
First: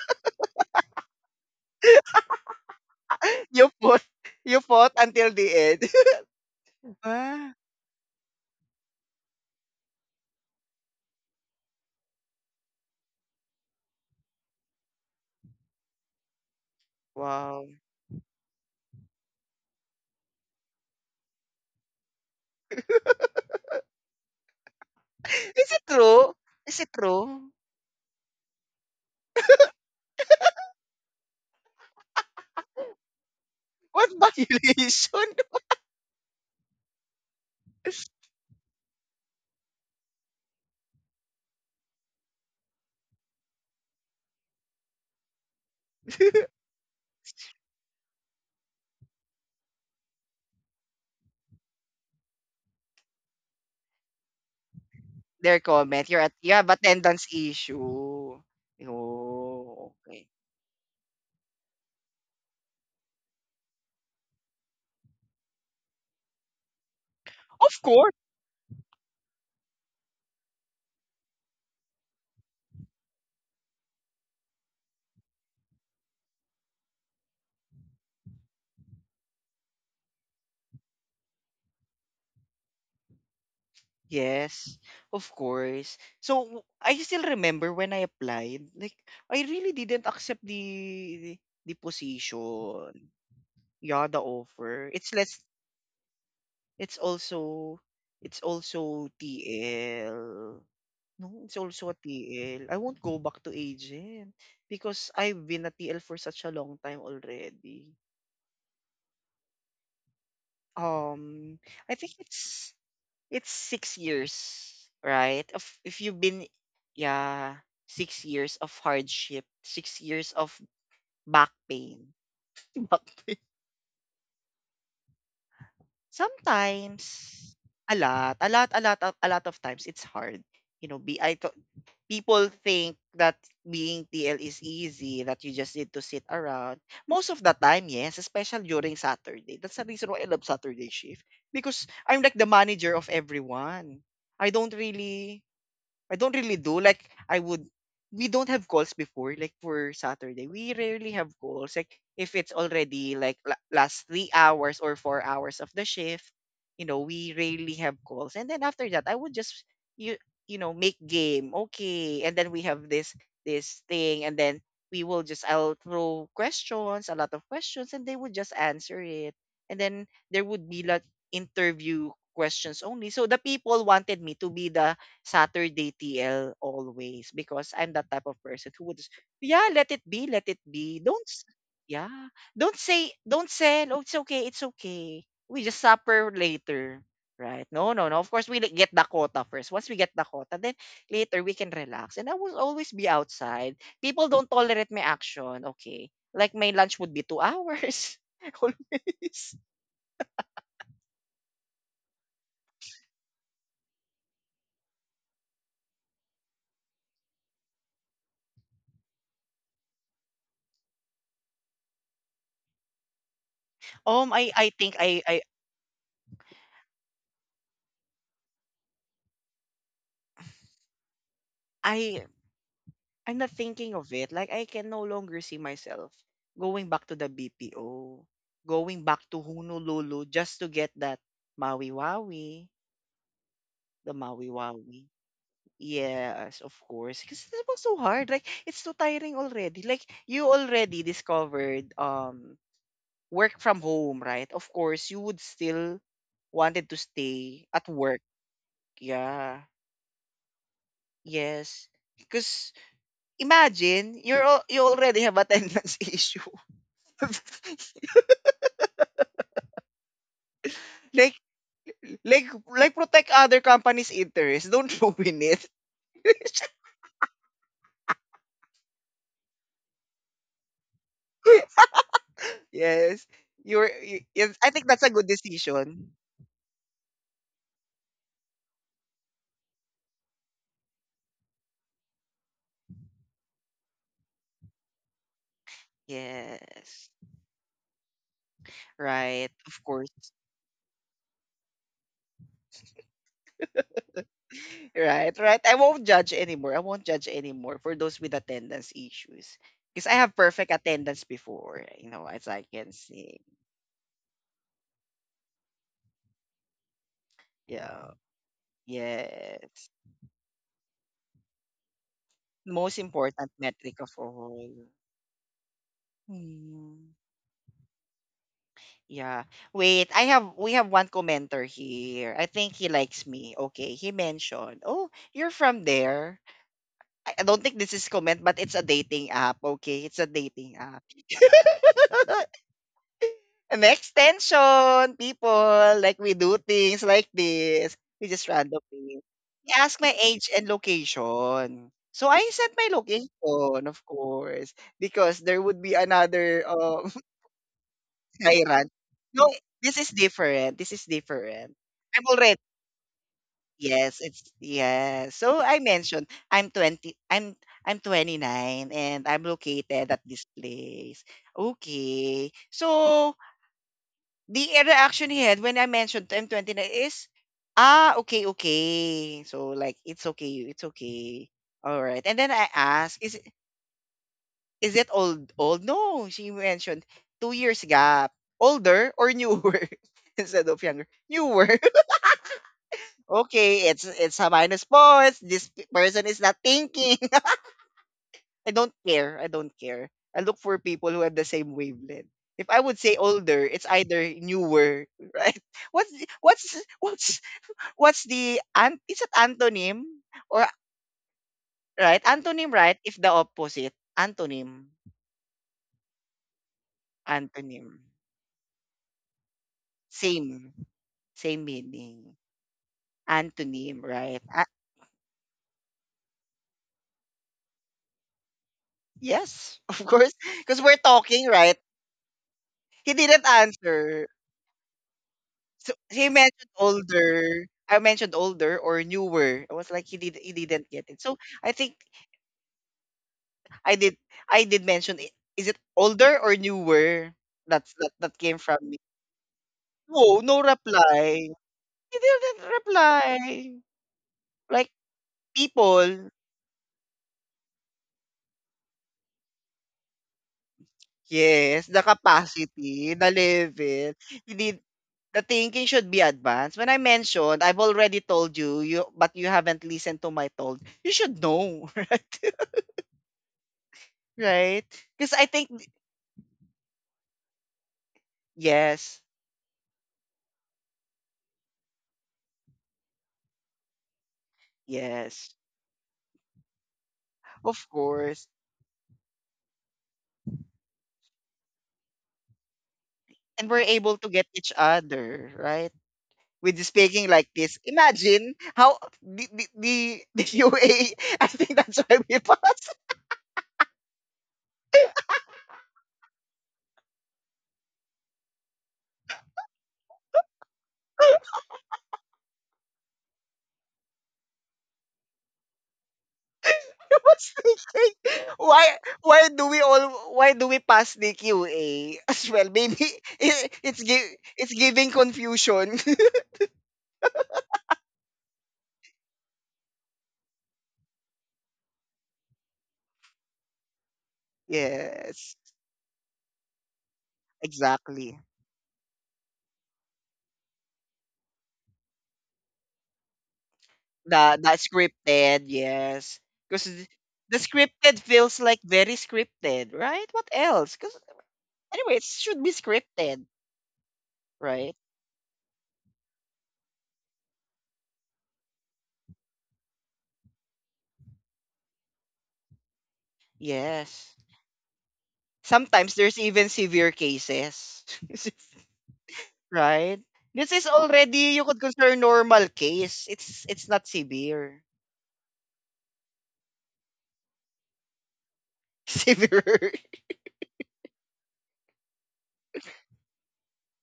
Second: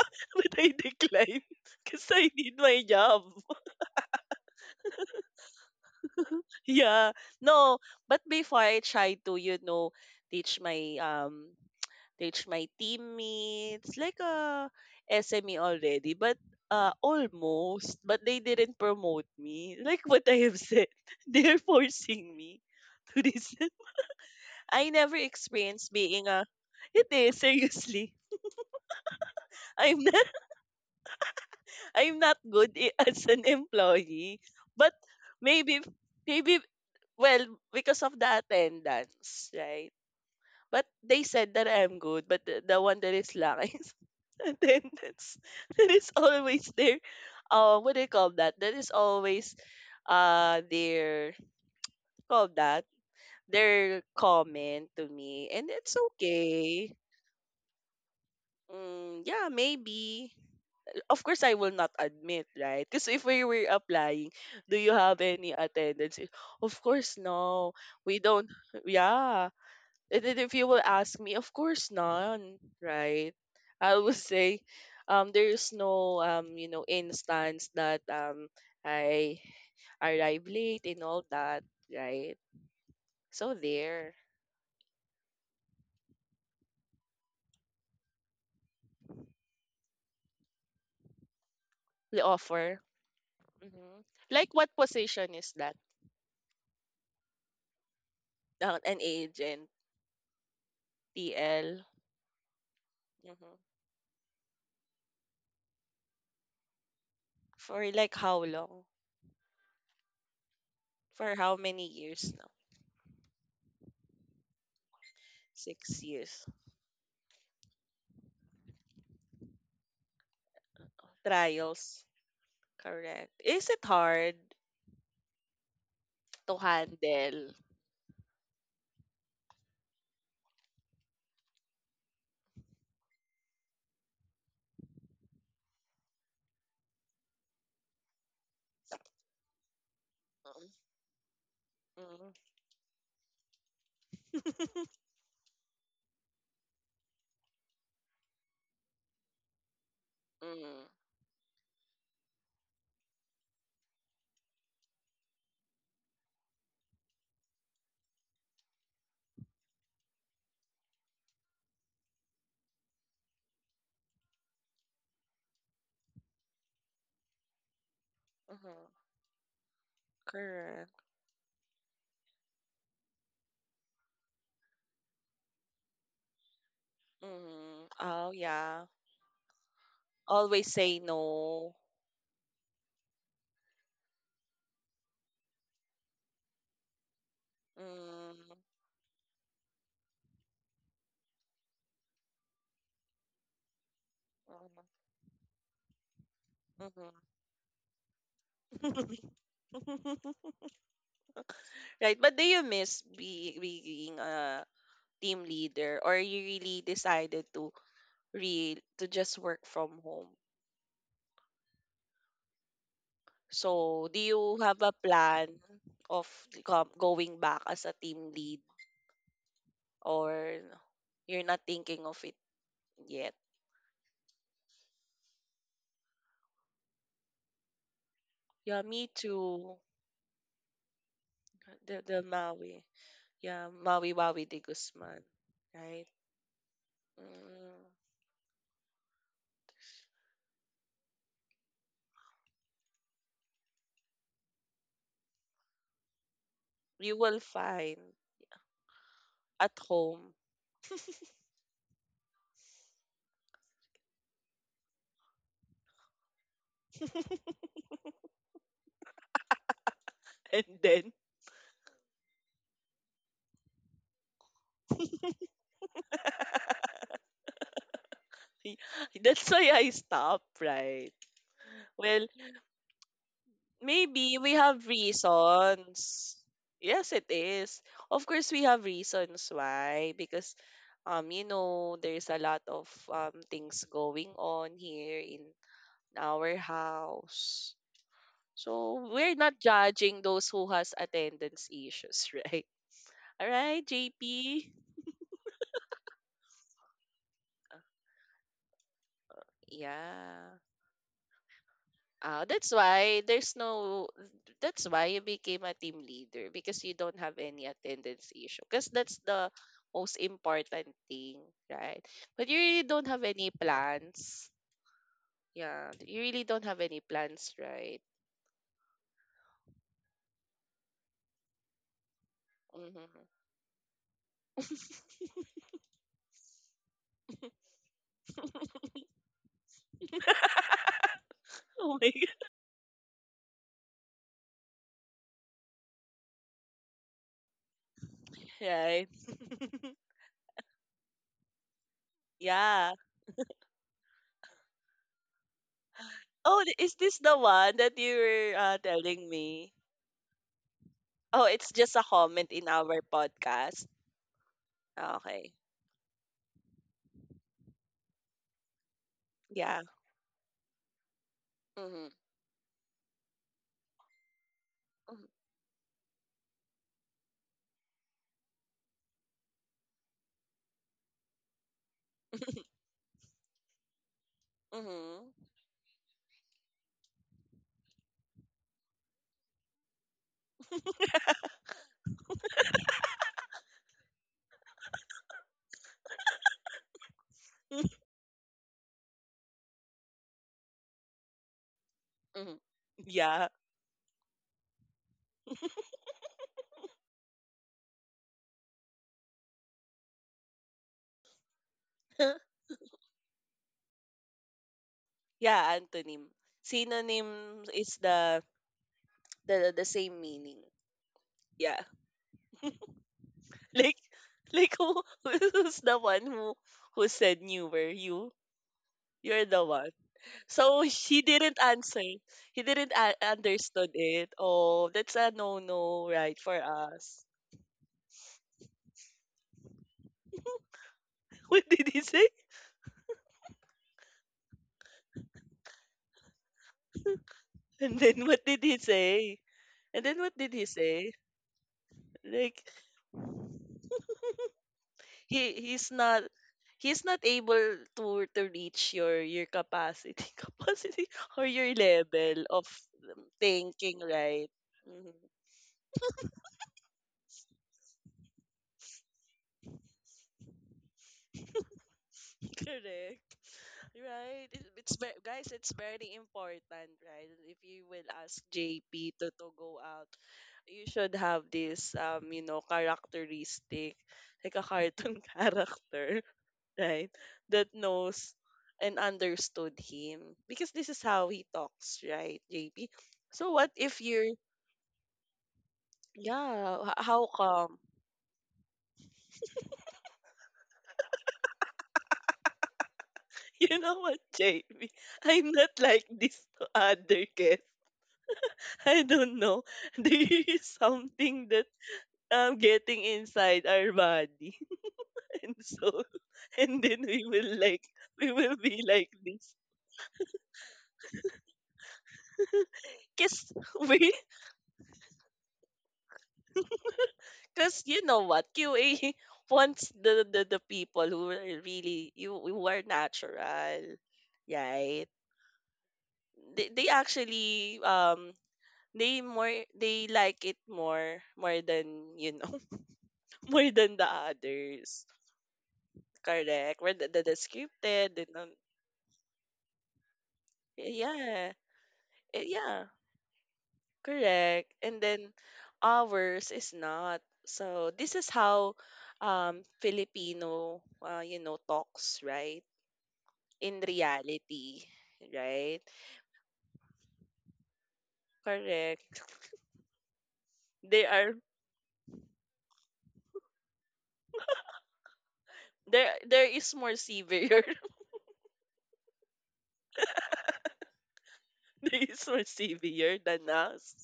Speaker 2: but I decline because I need my job.
Speaker 1: you fought you fought until the end.
Speaker 2: Yeah,
Speaker 1: Ah,
Speaker 2: no. But before I try to, you know, teach my um teach my teammates, like a SME already, but
Speaker 1: wow.
Speaker 2: almost, but they didn't promote me. Like what I have said, they're forcing me to this. I never
Speaker 1: Is it
Speaker 2: experienced being
Speaker 1: true?
Speaker 2: a.
Speaker 1: Is it
Speaker 2: It is,
Speaker 1: true?
Speaker 2: seriously. I'm not. I'm not good as an
Speaker 1: What
Speaker 2: employee, but
Speaker 1: violation?
Speaker 2: maybe, maybe well, because of the attendance, right? But they said that I'm good, but the one that is langis. And then that's that is always there. What do you call that? That is always their call that their comment to me,
Speaker 1: Their
Speaker 2: and it's
Speaker 1: comment. You have
Speaker 2: okay.
Speaker 1: attendance issue.
Speaker 2: Mm, yeah,
Speaker 1: Oh, okay.
Speaker 2: maybe. Of course I will not admit, right? Because if we were applying, do you have any attendance? Of course no.
Speaker 1: Of course.
Speaker 2: We don't, yeah. And then if you will ask me, of course none, right? I will say there is no you know instance that I arrive late and all that, right? So there
Speaker 1: Yes, of course. I still remember when I applied, like I really didn't accept the
Speaker 2: the offer.
Speaker 1: position.
Speaker 2: Hmm.
Speaker 1: Yeah, the
Speaker 2: Like what
Speaker 1: offer. It's
Speaker 2: position
Speaker 1: less.
Speaker 2: is that?
Speaker 1: It's also. It's
Speaker 2: An
Speaker 1: also
Speaker 2: agent,
Speaker 1: TL. No, it's
Speaker 2: TL.
Speaker 1: also a T L. I won't go
Speaker 2: Hmm.
Speaker 1: back to agent because I've been a TL for such a long time
Speaker 2: For
Speaker 1: already.
Speaker 2: like how long? For how
Speaker 1: Um,
Speaker 2: many
Speaker 1: I think
Speaker 2: years now?
Speaker 1: it's 6 years, right? If
Speaker 2: Six
Speaker 1: you've been,
Speaker 2: years.
Speaker 1: yeah, 6 years of hardship, 6 years of back
Speaker 2: Trials.
Speaker 1: pain, back
Speaker 2: Correct.
Speaker 1: pain.
Speaker 2: Is it hard to
Speaker 1: Sometimes,
Speaker 2: handle?
Speaker 1: a lot of times it's hard. You know, be I People think that being TL is easy, that you just need to sit around. Most of the time, yes, especially during Saturday. That's the reason why I love Saturday shift because I'm
Speaker 2: Mm.
Speaker 1: like the manager of everyone. I don't really I don't really do. Like I would we don't have calls before, like for Saturday. We
Speaker 2: Mm,
Speaker 1: rarely have calls. Like if it's already like last 3 hours or 4 hours of the shift, you know, we rarely have calls. And then after that I would just you you know, make game. Okay. And then we have this thing and then we will just I'll throw questions, a lot of questions, and they would just
Speaker 2: mhm.
Speaker 1: answer it. And then there would be
Speaker 2: Correct.
Speaker 1: like interview questions only. So the people wanted me to be the Saturday TL always because
Speaker 2: Mm.
Speaker 1: I'm that type
Speaker 2: Oh,
Speaker 1: of person who
Speaker 2: yeah.
Speaker 1: would just, yeah, let it
Speaker 2: Always
Speaker 1: be.
Speaker 2: say
Speaker 1: Don't s-
Speaker 2: no.
Speaker 1: Yeah. Don't say oh it's okay, it's okay. We just supper later. Right. No, no, no. Of course
Speaker 2: Mm,
Speaker 1: get the quota first. Once we get the quota, then later we can relax. And I will always be outside. People don't tolerate my action. Okay. Like my lunch would be
Speaker 2: mhm,
Speaker 1: 2 hours.
Speaker 2: mhm.
Speaker 1: Always.
Speaker 2: Right, but do you miss being a team leader, or you really decided to re to just work from home? So, do
Speaker 1: Um I
Speaker 2: you
Speaker 1: I
Speaker 2: have a
Speaker 1: think I I
Speaker 2: plan of going back as a team lead, or you're not thinking of
Speaker 1: I
Speaker 2: it yet?
Speaker 1: I'm not thinking of it. Like I can no longer see myself going back to the BPO,
Speaker 2: Yeah,
Speaker 1: going
Speaker 2: me
Speaker 1: back to
Speaker 2: too.
Speaker 1: Honolulu just to get that Maui
Speaker 2: The
Speaker 1: Wawi,
Speaker 2: Maui. Yeah,
Speaker 1: the
Speaker 2: Maui Wawi
Speaker 1: Maui
Speaker 2: de
Speaker 1: Wawi.
Speaker 2: Guzman, right?
Speaker 1: Yes, of course. Because it was
Speaker 2: Mm,
Speaker 1: so hard. Like it's so tiring already. Like you already discovered work from home, right? Of course, you would still wanted to
Speaker 2: you will
Speaker 1: stay at
Speaker 2: find
Speaker 1: work. Yeah.
Speaker 2: at home.
Speaker 1: Yes. Because imagine you already have attendance issue
Speaker 2: And then,
Speaker 1: like like protect other companies' interests. Don't ruin it.
Speaker 2: Y- that's why I stopped, right? Well,
Speaker 1: Yes.
Speaker 2: maybe we
Speaker 1: Yes, I
Speaker 2: have
Speaker 1: think that's a good decision.
Speaker 2: reasons. Yes, it is. Of course, we have reasons why. Because, you know, there's a lot of things going on here in our
Speaker 1: Yes.
Speaker 2: house. So we're
Speaker 1: Right.
Speaker 2: not
Speaker 1: Of course.
Speaker 2: judging those who has attendance issues, right? All right, JP.
Speaker 1: Right. I won't judge anymore for those with attendance issues. Because I have
Speaker 2: Yeah.
Speaker 1: perfect attendance before, you know,
Speaker 2: Ah,
Speaker 1: as I
Speaker 2: that's
Speaker 1: can
Speaker 2: why
Speaker 1: see.
Speaker 2: there's no, that's why you became a team leader, because you don't have any
Speaker 1: Yeah.
Speaker 2: attendance issue, because that's the
Speaker 1: Yes.
Speaker 2: most important thing, right? But you really
Speaker 1: Most
Speaker 2: don't have
Speaker 1: important
Speaker 2: any
Speaker 1: metric of
Speaker 2: plans,
Speaker 1: all.
Speaker 2: yeah, you really don't have any
Speaker 1: Hmm.
Speaker 2: plans, right?
Speaker 1: Yeah. Wait, I have we have one commenter here. I think he likes
Speaker 2: Mm-hmm.
Speaker 1: me. Okay, he mentioned, "Oh, you're from there." I don't think this is comment, but it's a dating app. Okay, it's a dating app.
Speaker 2: Oh my god,
Speaker 1: An extension, people. Like we do things like this. We just
Speaker 2: right?
Speaker 1: randomly. He asked my age and location. So I sent
Speaker 2: Yeah.
Speaker 1: my location, of course, because there would be another
Speaker 2: Oh, is this the one that you were,
Speaker 1: tyrant.
Speaker 2: telling
Speaker 1: No,
Speaker 2: me?
Speaker 1: this is different. This is
Speaker 2: Oh, it's
Speaker 1: different.
Speaker 2: just a
Speaker 1: I'm
Speaker 2: comment
Speaker 1: already
Speaker 2: in our podcast.
Speaker 1: Yes, it's
Speaker 2: Ah,
Speaker 1: yes.
Speaker 2: okay.
Speaker 1: So I mentioned I'm 29 and I'm
Speaker 2: Yeah.
Speaker 1: located at this place.
Speaker 2: Mm-hmm.
Speaker 1: Okay. So the reaction he had when I mentioned I'm 29 is ah okay okay. So like it's okay, it's okay. All right. And then I ask is it
Speaker 2: Mm-hmm.
Speaker 1: old? Old? No, she mentioned 2 years gap. Older or newer instead of younger? Newer. Okay, it's a minus points. This person is not thinking. I don't care. I don't care. I look for people who have the same wavelength.
Speaker 2: Hmm.
Speaker 1: If I would say
Speaker 2: Yeah.
Speaker 1: older, it's either newer, right? What's the- what's what's what's the an is it antonym or right antonym right? If the opposite antonym
Speaker 2: Yeah, antonym. Synonym
Speaker 1: antonym.
Speaker 2: is the same meaning.
Speaker 1: Same. Same
Speaker 2: Yeah.
Speaker 1: meaning.
Speaker 2: Like,
Speaker 1: Antonym, right? Ah,
Speaker 2: who who's the one who said you were you? You're the
Speaker 1: yes,
Speaker 2: one.
Speaker 1: of course. Because
Speaker 2: So
Speaker 1: we're
Speaker 2: she
Speaker 1: talking,
Speaker 2: didn't
Speaker 1: right?
Speaker 2: answer. He didn't
Speaker 1: He didn't
Speaker 2: understood
Speaker 1: answer.
Speaker 2: it. Oh, that's a no
Speaker 1: So
Speaker 2: no,
Speaker 1: he
Speaker 2: right, for
Speaker 1: mentioned
Speaker 2: us.
Speaker 1: older. I mentioned older or newer. I was like, he didn't get it. So
Speaker 2: What
Speaker 1: I
Speaker 2: did
Speaker 1: think
Speaker 2: he say?
Speaker 1: I did I did mention it. Is it older or newer?
Speaker 2: And then
Speaker 1: That
Speaker 2: what
Speaker 1: came
Speaker 2: did
Speaker 1: from
Speaker 2: he
Speaker 1: me.
Speaker 2: say? And then what
Speaker 1: Whoa,
Speaker 2: did
Speaker 1: no
Speaker 2: he say?
Speaker 1: reply. He
Speaker 2: Like,
Speaker 1: didn't reply. Like
Speaker 2: he he's not
Speaker 1: people.
Speaker 2: he's not able to reach your capacity capacity, or your
Speaker 1: Yes, the
Speaker 2: level of,
Speaker 1: capacity, the
Speaker 2: thinking,
Speaker 1: level.
Speaker 2: right?
Speaker 1: He did.
Speaker 2: Mhm.
Speaker 1: The thinking should be advanced. When I mentioned, I've already told you, you but you haven't listened to my told. You should know, right?
Speaker 2: Correct, right? It,
Speaker 1: Right?
Speaker 2: it's ve-
Speaker 1: Because I
Speaker 2: guys,
Speaker 1: think
Speaker 2: it's very important, right? If you will ask JP
Speaker 1: yes,
Speaker 2: to go out, you should have this, you know, characteristic, like a cartoon
Speaker 1: yes,
Speaker 2: character, right? That
Speaker 1: of
Speaker 2: knows
Speaker 1: course.
Speaker 2: and understood him, because this is how he talks, right, JP? So what
Speaker 1: And we're
Speaker 2: if
Speaker 1: able to
Speaker 2: you're,
Speaker 1: get each other, right?
Speaker 2: yeah,
Speaker 1: With
Speaker 2: how
Speaker 1: speaking like
Speaker 2: come?
Speaker 1: this, imagine how the UA. I think that's why we pass.
Speaker 2: You know what, JP? I'm not like this to other kids. I don't know. There is something that I'm getting inside our body. And so, and then
Speaker 1: I
Speaker 2: we will
Speaker 1: was
Speaker 2: like we
Speaker 1: thinking,
Speaker 2: will be like
Speaker 1: why
Speaker 2: this.
Speaker 1: do we all why do we pass the QA as well? Maybe
Speaker 2: Cause we,
Speaker 1: it's giving confusion.
Speaker 2: because you know what, QA wants the people who are really you, who are natural, right?
Speaker 1: Yes,
Speaker 2: They actually,
Speaker 1: exactly.
Speaker 2: they more they like it more than, you know, more than the
Speaker 1: The
Speaker 2: others.
Speaker 1: scripted, yes,
Speaker 2: Correct.
Speaker 1: because
Speaker 2: Where the
Speaker 1: the
Speaker 2: scripted
Speaker 1: scripted
Speaker 2: and,
Speaker 1: feels like very scripted, right? What else? Because
Speaker 2: yeah.
Speaker 1: anyway, it
Speaker 2: Eh,
Speaker 1: should be
Speaker 2: yeah,
Speaker 1: scripted,
Speaker 2: correct.
Speaker 1: right?
Speaker 2: And then ours is not. So this is how, Filipino, you know, talks, right, in
Speaker 1: Yes.
Speaker 2: reality, right?
Speaker 1: Sometimes there's even severe cases.
Speaker 2: Correct.
Speaker 1: Right? This is
Speaker 2: They are,
Speaker 1: already you could consider normal case. It's not severe.
Speaker 2: there is more severe.
Speaker 1: Severe.
Speaker 2: There is more severe than us,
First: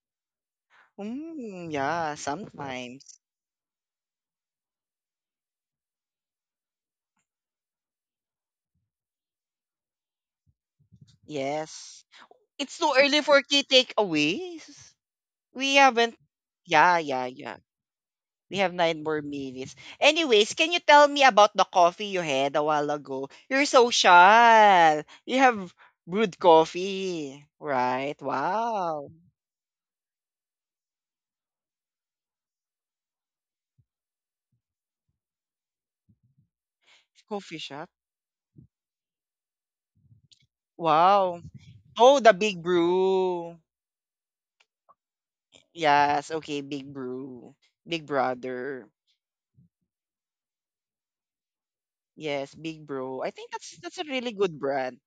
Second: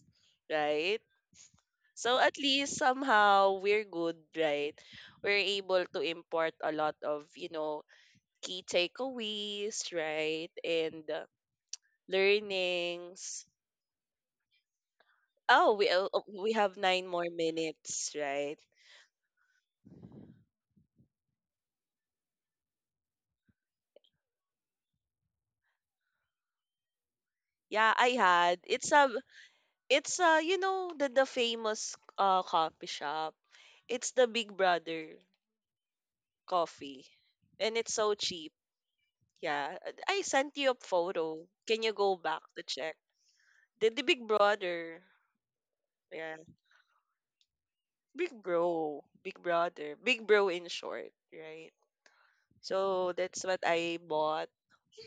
Speaker 2: right?
Speaker 1: Mm, yeah,
Speaker 2: So at least
Speaker 1: sometimes.
Speaker 2: somehow we're good, right? We're able to import a lot of, you know, key takeaways, right? And,
Speaker 1: Yes. It's too early for
Speaker 2: learnings.
Speaker 1: key takeaways.
Speaker 2: Oh,
Speaker 1: We
Speaker 2: we,
Speaker 1: haven't
Speaker 2: we have
Speaker 1: Yeah,
Speaker 2: nine
Speaker 1: yeah,
Speaker 2: more
Speaker 1: yeah.
Speaker 2: minutes,
Speaker 1: We
Speaker 2: right?
Speaker 1: have nine more minutes. Anyways, can you tell me about the coffee you had a while ago? You're social. You have brewed coffee.
Speaker 2: Yeah, I
Speaker 1: Right?
Speaker 2: had.
Speaker 1: Wow.
Speaker 2: It's, you know, the famous, coffee shop. It's the Big Brother coffee.
Speaker 1: Coffee
Speaker 2: And
Speaker 1: shop.
Speaker 2: it's so cheap. Yeah. I sent you a
Speaker 1: Wow.
Speaker 2: photo. Can you go
Speaker 1: Oh, the
Speaker 2: back
Speaker 1: big
Speaker 2: to check?
Speaker 1: brew.
Speaker 2: The Big Brother.
Speaker 1: Yes,
Speaker 2: Yeah.
Speaker 1: okay, Big Brew. Big
Speaker 2: Big
Speaker 1: Brother.
Speaker 2: Bro. Big Brother. Big Bro in short, right?
Speaker 1: Yes, Big
Speaker 2: So
Speaker 1: Bro. I
Speaker 2: that's
Speaker 1: think
Speaker 2: what
Speaker 1: that's
Speaker 2: I
Speaker 1: a really
Speaker 2: bought.
Speaker 1: good brand.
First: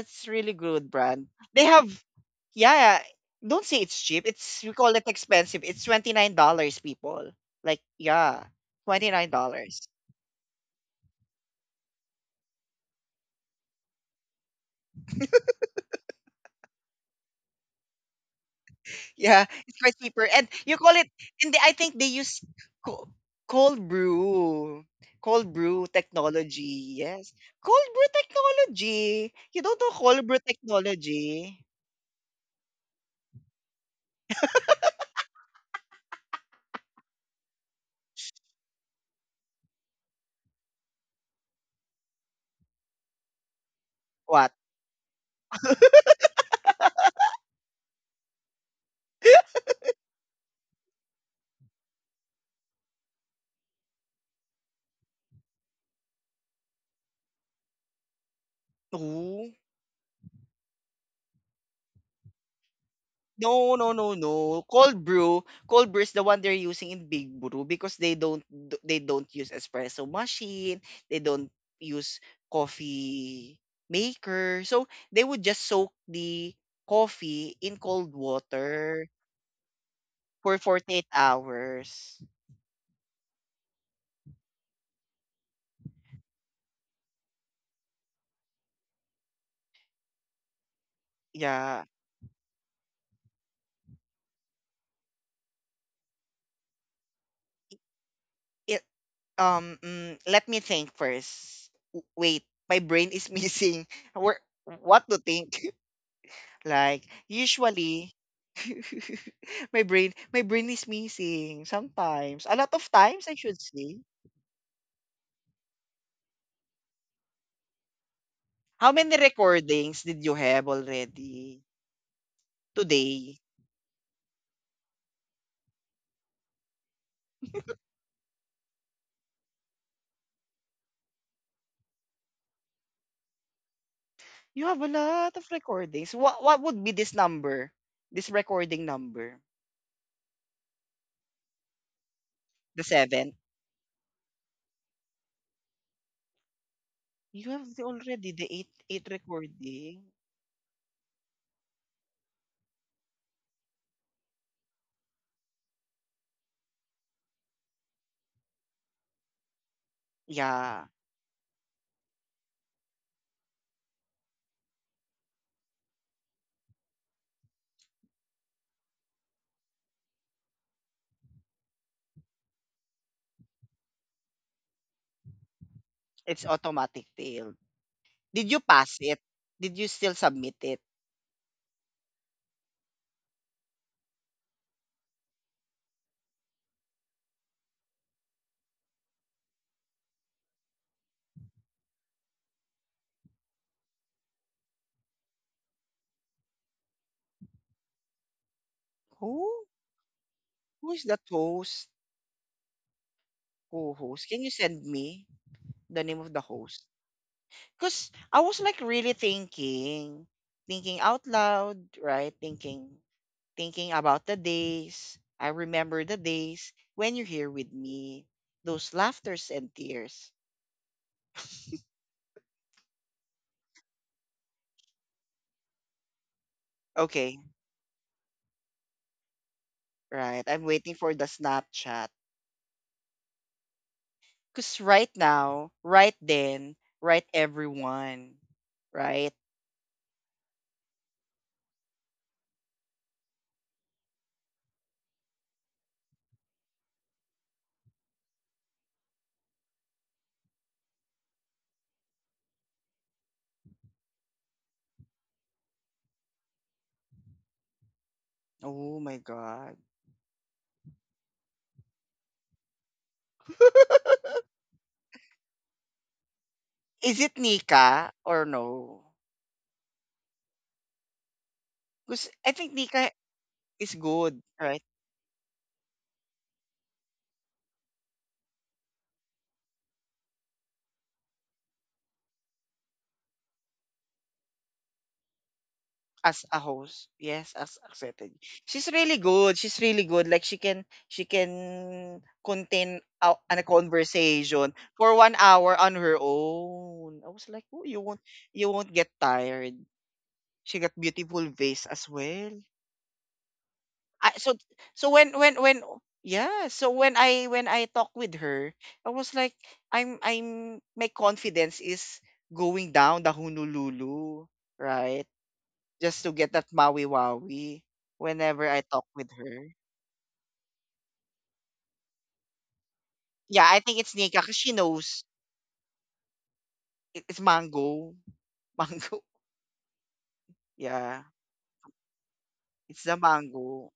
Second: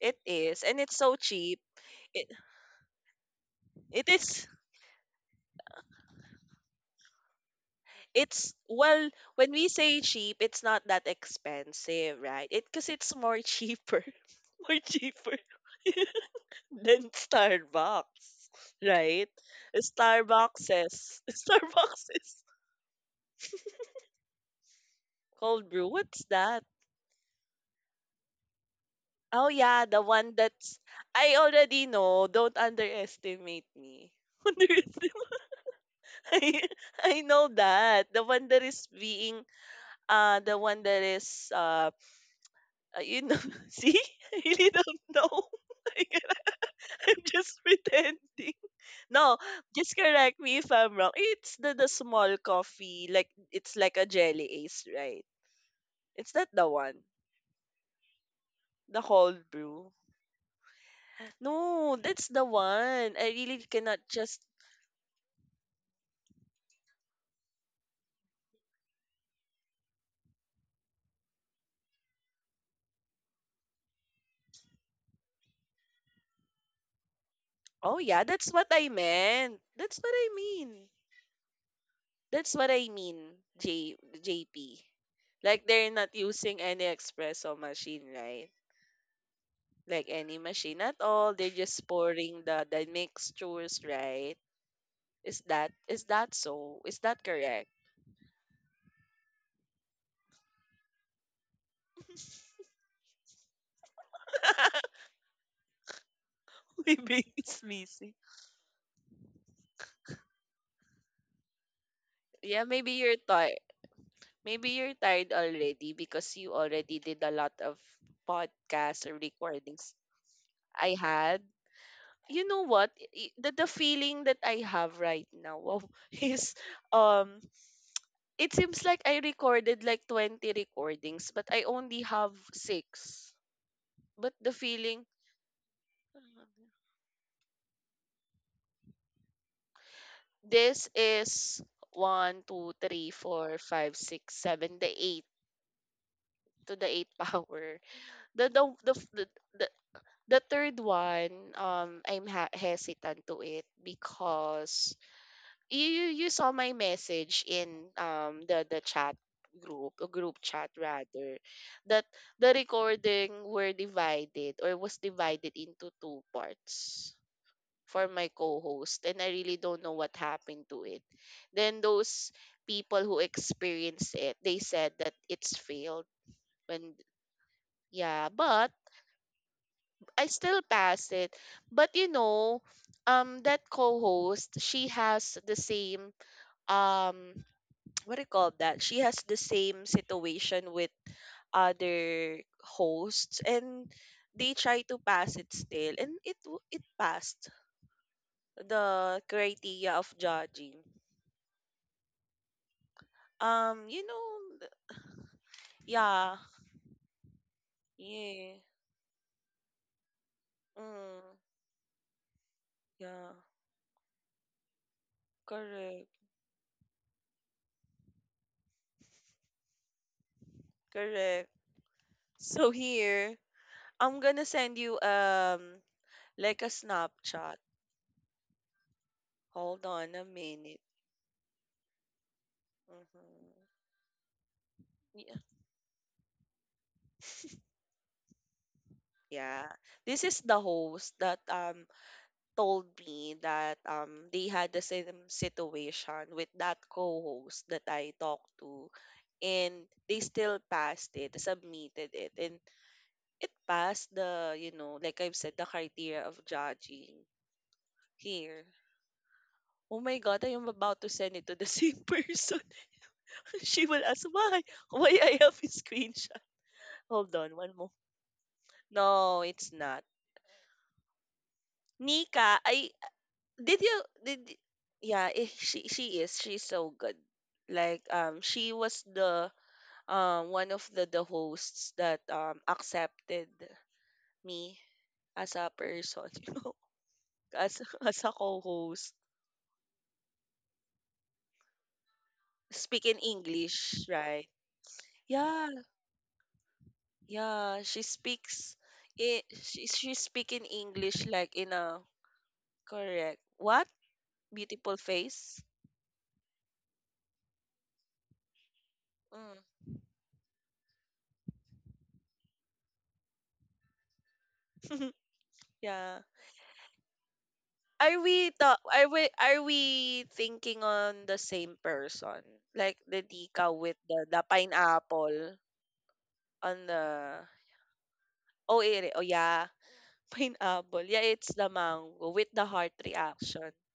Speaker 2: It
Speaker 1: really
Speaker 2: is, and
Speaker 1: good
Speaker 2: it's so
Speaker 1: brand.
Speaker 2: cheap.
Speaker 1: They have
Speaker 2: It
Speaker 1: yeah, don't say it's
Speaker 2: it
Speaker 1: cheap.
Speaker 2: is
Speaker 1: It's we call it expensive. It's $29 people. Like yeah,
Speaker 2: It's, well, when we
Speaker 1: $29.
Speaker 2: say cheap, it's not that expensive, right? It, because it's more cheaper, more cheaper than Starbucks, right?
Speaker 1: Yeah, it's quite cheaper. And
Speaker 2: Starbucks
Speaker 1: you call it
Speaker 2: is
Speaker 1: and they, I think they
Speaker 2: Starbucks is
Speaker 1: use co- cold brew. Cold
Speaker 2: cold
Speaker 1: brew
Speaker 2: brew. What's that?
Speaker 1: technology. Yes. Cold brew technology.
Speaker 2: Oh
Speaker 1: You don't
Speaker 2: yeah,
Speaker 1: know
Speaker 2: the
Speaker 1: cold
Speaker 2: one
Speaker 1: brew
Speaker 2: that's, I
Speaker 1: technology.
Speaker 2: already know. Don't underestimate me. Underestimate? I I know that the one that is being, the one that is, you know, see, I
Speaker 1: What?
Speaker 2: really don't know. I cannot- I'm just pretending. No, just correct me if I'm wrong. It's the small coffee, like it's like a jelly ace, right? It's not the one, the cold
Speaker 1: 2?
Speaker 2: brew. No, that's the one. I really
Speaker 1: No, no,
Speaker 2: cannot
Speaker 1: no,
Speaker 2: just.
Speaker 1: no. Cold brew is the one they're using in Big Brew because they don't use espresso machine, they don't use coffee maker. So they would just soak the coffee in
Speaker 2: Oh
Speaker 1: cold
Speaker 2: yeah, that's what I
Speaker 1: water
Speaker 2: meant. That's what I
Speaker 1: for
Speaker 2: mean.
Speaker 1: 48 hours.
Speaker 2: That's what I mean, J JP. Like, they're not using any espresso machine, right? Like, any machine at all, they're
Speaker 1: Yeah.
Speaker 2: just pouring the mixtures, right? Is that so? Is that correct?
Speaker 1: It Let me think first. Wait, my brain is missing. Where, what to think? Like
Speaker 2: Maybe it's
Speaker 1: usually
Speaker 2: missing.
Speaker 1: my brain is missing sometimes. A
Speaker 2: Yeah,
Speaker 1: lot
Speaker 2: maybe
Speaker 1: of
Speaker 2: you're
Speaker 1: times I
Speaker 2: tired.
Speaker 1: should say.
Speaker 2: Maybe you're tired already, because you already did a lot of
Speaker 1: How
Speaker 2: podcasts
Speaker 1: many
Speaker 2: or recordings.
Speaker 1: recordings did you have
Speaker 2: I had.
Speaker 1: already
Speaker 2: You know what?
Speaker 1: today?
Speaker 2: The feeling that I have right now, wow, is, um it seems like I recorded like 20 recordings, but I only have 6. But the
Speaker 1: You have a
Speaker 2: feeling,
Speaker 1: lot of recordings. What would be this number? This recording number?
Speaker 2: this is one, two,
Speaker 1: The
Speaker 2: three,
Speaker 1: seventh?
Speaker 2: four, five, six, seven, the 8 to the 8
Speaker 1: You have
Speaker 2: power.
Speaker 1: already the
Speaker 2: The the
Speaker 1: eight
Speaker 2: the
Speaker 1: eight
Speaker 2: the, the
Speaker 1: recording.
Speaker 2: the third one, I'm hesitant to it, because you saw my message in, the chat group, a group chat
Speaker 1: Yeah.
Speaker 2: rather, that the recording were divided, or was divided into two parts for my co-host, and I really don't know what happened to it. Then those people who experienced it, they said that it's failed
Speaker 1: It's
Speaker 2: when,
Speaker 1: automatic tail.
Speaker 2: yeah,
Speaker 1: Did you
Speaker 2: but
Speaker 1: pass it? Did you still
Speaker 2: I
Speaker 1: submit
Speaker 2: still
Speaker 1: it?
Speaker 2: passed it. But you know, that co-host, she has the same, um what do you call that? She has the same situation with other hosts, and they try to pass it still, and it passed the
Speaker 1: Who?
Speaker 2: criteria of judging.
Speaker 1: Who is that host?
Speaker 2: You
Speaker 1: Co-host? Can
Speaker 2: know,
Speaker 1: you send
Speaker 2: th-
Speaker 1: me the name of
Speaker 2: yeah,
Speaker 1: the host? Because I
Speaker 2: yeah,
Speaker 1: was like really thinking, thinking out
Speaker 2: mm,
Speaker 1: loud, right? Thinking,
Speaker 2: yeah,
Speaker 1: thinking about the days. I remember
Speaker 2: correct,
Speaker 1: the days when you're here with me, those laughters and tears.
Speaker 2: correct. So here, I'm gonna send you, like a
Speaker 1: Okay,
Speaker 2: Snapchat. Hold on a
Speaker 1: right. I'm
Speaker 2: minute.
Speaker 1: waiting for the Snapchat.
Speaker 2: Mm-hmm.
Speaker 1: Because right
Speaker 2: Yeah,
Speaker 1: now, right then, right everyone, right?
Speaker 2: yeah. This is the host that, told me that, they had the same situation with that co-host that I talked to, and they still passed it, submitted it, and it passed the, you know, like I've said, the criteria of judging here.
Speaker 1: Oh my God.
Speaker 2: Oh my God, I am about to send it to the same person. She will ask why. Why I have a screenshot.
Speaker 1: Is
Speaker 2: Hold
Speaker 1: it
Speaker 2: on, one more.
Speaker 1: Nika or no?
Speaker 2: No, it's not.
Speaker 1: Because I
Speaker 2: Nika,
Speaker 1: think
Speaker 2: I
Speaker 1: Nika
Speaker 2: did
Speaker 1: is
Speaker 2: you
Speaker 1: good, right?
Speaker 2: yeah, eh, she is. She's so good. Like, she was the, one of the hosts that, accepted me as a person,
Speaker 1: As
Speaker 2: you
Speaker 1: a
Speaker 2: know,
Speaker 1: host, yes, as
Speaker 2: as a
Speaker 1: accepted. She's
Speaker 2: co-host.
Speaker 1: really good. She's really good. Like she can contain
Speaker 2: Speak in
Speaker 1: a
Speaker 2: English, right?
Speaker 1: conversation for one
Speaker 2: Yeah,
Speaker 1: hour on her own. I was like,
Speaker 2: yeah.
Speaker 1: oh, you
Speaker 2: She
Speaker 1: won't you
Speaker 2: speaks,
Speaker 1: won't get
Speaker 2: it
Speaker 1: tired.
Speaker 2: she speak in
Speaker 1: She got
Speaker 2: English
Speaker 1: beautiful
Speaker 2: like in
Speaker 1: vase
Speaker 2: a,
Speaker 1: as well.
Speaker 2: correct. What?
Speaker 1: I, so
Speaker 2: Beautiful
Speaker 1: so when when
Speaker 2: face?
Speaker 1: when yeah, so when I talk with her, I was like,
Speaker 2: Mm.
Speaker 1: I'm my confidence is going down the Honolulu, right?
Speaker 2: Yeah.
Speaker 1: Just to get that Maui Wowie
Speaker 2: Are we
Speaker 1: whenever I talk
Speaker 2: are we
Speaker 1: with
Speaker 2: are
Speaker 1: her.
Speaker 2: we thinking on the same person? Like, the
Speaker 1: Yeah,
Speaker 2: Tika
Speaker 1: I
Speaker 2: with
Speaker 1: think it's Nika
Speaker 2: the
Speaker 1: because she knows
Speaker 2: pineapple on
Speaker 1: it's
Speaker 2: the,
Speaker 1: mango.
Speaker 2: oh, ere.
Speaker 1: Mango.
Speaker 2: Oh yeah. Pineapple. Yeah,
Speaker 1: Yeah,
Speaker 2: it's the mango with the heart
Speaker 1: it's the
Speaker 2: reaction.
Speaker 1: mango.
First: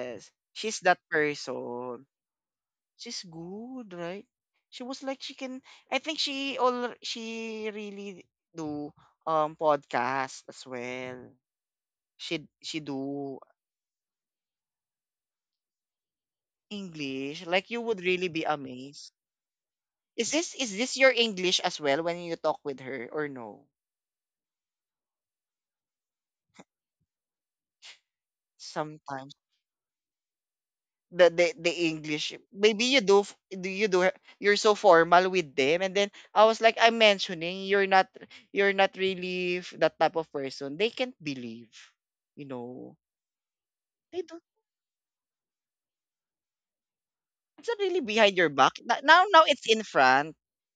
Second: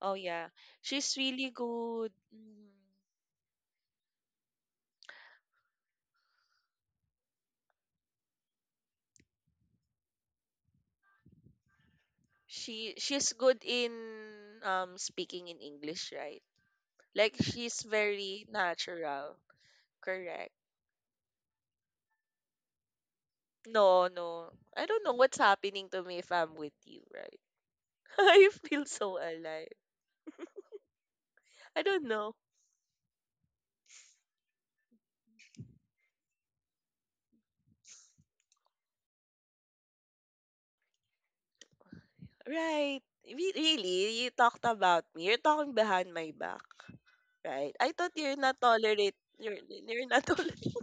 Speaker 2: Oh yeah.
Speaker 1: she's that
Speaker 2: She's really
Speaker 1: person.
Speaker 2: good. Mm.
Speaker 1: She's good, right? She was like she can. I think she all she really do podcast as well. She
Speaker 2: She's
Speaker 1: do
Speaker 2: good in, speaking in English, right? Like
Speaker 1: English. Like you
Speaker 2: she's
Speaker 1: would really be
Speaker 2: very
Speaker 1: amazed.
Speaker 2: natural.
Speaker 1: Is
Speaker 2: Correct.
Speaker 1: this is this your English as well when you talk with her or no?
Speaker 2: No, no. I don't know what's happening to me if I'm with you, right? I feel so
Speaker 1: Sometimes
Speaker 2: alive.
Speaker 1: the
Speaker 2: I don't
Speaker 1: english
Speaker 2: know.
Speaker 1: maybe do you do you're so formal with them, and then I was like I'm mentioning you're not really that type of person they can't believe, you know,
Speaker 2: Right. Re- Really?
Speaker 1: they
Speaker 2: You
Speaker 1: don't.
Speaker 2: talked about me. You're talking behind my back,
Speaker 1: It's
Speaker 2: right?
Speaker 1: not
Speaker 2: I
Speaker 1: really
Speaker 2: thought you're
Speaker 1: behind
Speaker 2: not
Speaker 1: your back.
Speaker 2: tolerate,
Speaker 1: Now now it's in
Speaker 2: you're not
Speaker 1: front.
Speaker 2: tolerating.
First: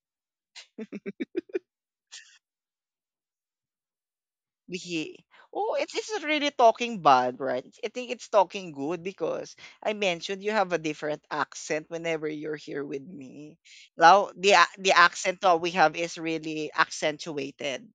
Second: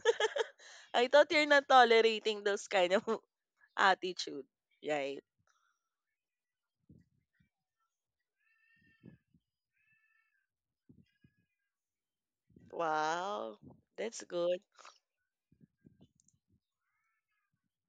Speaker 2: I thought you're not tolerating those kind of attitude,
Speaker 1: He
Speaker 2: right?
Speaker 1: oh, it is really talking bad, right? I think it's talking good because I mentioned you have a different accent whenever you're here with me.
Speaker 2: Wow. That's
Speaker 1: Now
Speaker 2: good.
Speaker 1: the accent that we have is really accentuated,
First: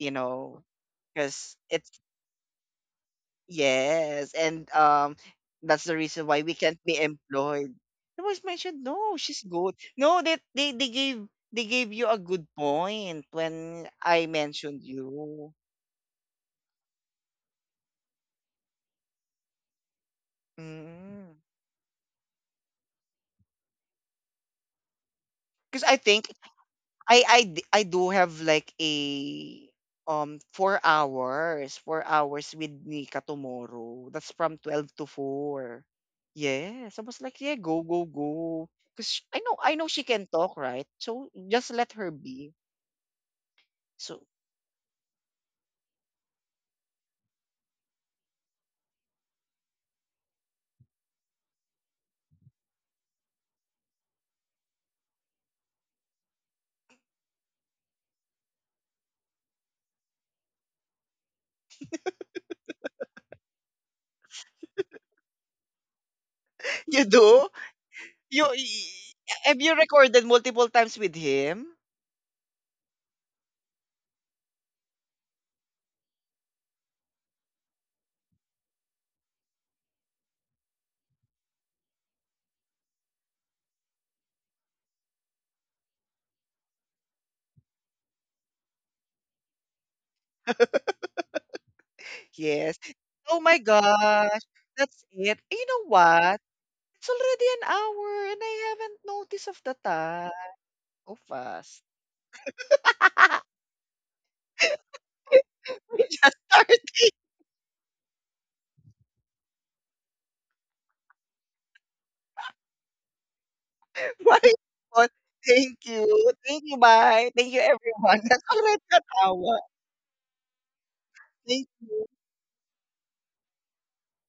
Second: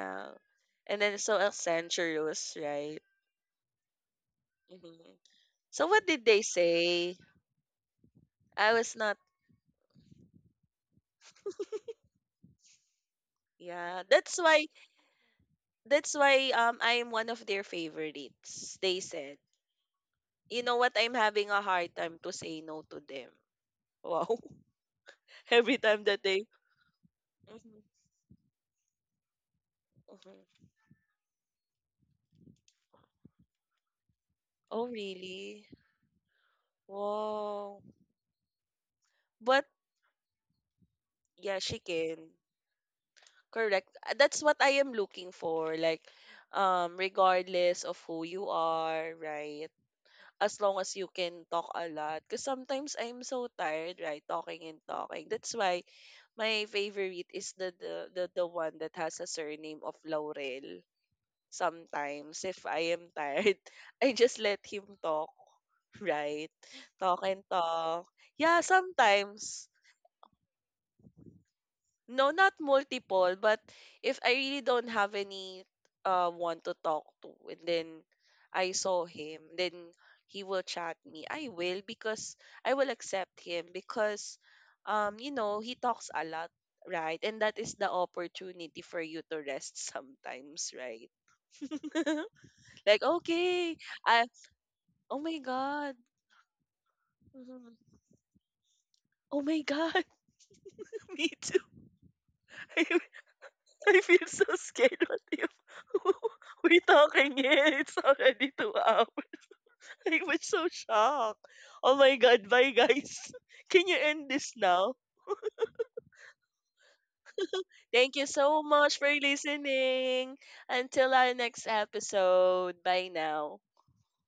Speaker 1: you know,
Speaker 2: And then so
Speaker 1: because it's
Speaker 2: adventurous, right?
Speaker 1: yes, and
Speaker 2: Hmm.
Speaker 1: that's
Speaker 2: So
Speaker 1: the
Speaker 2: what
Speaker 1: reason
Speaker 2: did
Speaker 1: why
Speaker 2: they
Speaker 1: we can't be
Speaker 2: say?
Speaker 1: employed. I was
Speaker 2: I
Speaker 1: mentioned,
Speaker 2: was
Speaker 1: no,
Speaker 2: not.
Speaker 1: she's good. No, that they, they gave you a good point when
Speaker 2: Yeah,
Speaker 1: I
Speaker 2: that's why.
Speaker 1: mentioned you.
Speaker 2: That's why, I am one of their favorites. They said, you know what? I'm
Speaker 1: Mm.
Speaker 2: having a hard time to say no to them. Wow. Every
Speaker 1: Because I
Speaker 2: time that
Speaker 1: think
Speaker 2: they. Mhm,
Speaker 1: I do have like a
Speaker 2: mhm.
Speaker 1: 4 hours, 4 hours with Nika tomorrow. That's from
Speaker 2: Oh
Speaker 1: 12 to
Speaker 2: really?
Speaker 1: 4. Yes. I was like, yeah, go,
Speaker 2: Wow.
Speaker 1: go, go. Because
Speaker 2: But
Speaker 1: I know she can talk, right? So
Speaker 2: yeah,
Speaker 1: just
Speaker 2: she
Speaker 1: let her
Speaker 2: can.
Speaker 1: be.
Speaker 2: Correct.
Speaker 1: So
Speaker 2: That's what I am looking for. Like, regardless of who you are, right? As long as you can talk a lot. Because sometimes I'm so tired, right? Talking and talking. That's why my favorite is the one that has a surname of Laurel. Sometimes if I am tired, I just let him talk, right?
Speaker 1: you
Speaker 2: Talk and
Speaker 1: do?
Speaker 2: talk.
Speaker 1: You
Speaker 2: Yeah,
Speaker 1: y- have
Speaker 2: sometimes.
Speaker 1: you recorded multiple times with him?
Speaker 2: No, not multiple, but if I really don't have any, one to talk to, and then I saw him, then he will chat me. I will, because I will accept him, because, you know, he talks a lot, right? And that is the opportunity for you to rest sometimes, right?
Speaker 1: Yes.
Speaker 2: Like,
Speaker 1: Oh my
Speaker 2: okay, I,
Speaker 1: gosh. That's
Speaker 2: oh my
Speaker 1: it. You know
Speaker 2: god.
Speaker 1: what? It's already an
Speaker 2: Mhm.
Speaker 1: hour and I haven't
Speaker 2: Oh
Speaker 1: noticed of
Speaker 2: my
Speaker 1: the
Speaker 2: god,
Speaker 1: time. So
Speaker 2: me too.
Speaker 1: fast.
Speaker 2: I feel so scared. What if
Speaker 1: We just started.
Speaker 2: we're talking here? It's already 2 hours. I was so shocked. Oh my God. Bye, guys. Can you end
Speaker 1: My
Speaker 2: this now?
Speaker 1: God. Thank you. Thank you, bye. Thank you,
Speaker 2: Thank
Speaker 1: everyone.
Speaker 2: you
Speaker 1: That's
Speaker 2: so
Speaker 1: already
Speaker 2: much
Speaker 1: an
Speaker 2: for
Speaker 1: hour.
Speaker 2: listening. Until our next
Speaker 1: Thank you.
Speaker 2: episode. Bye now.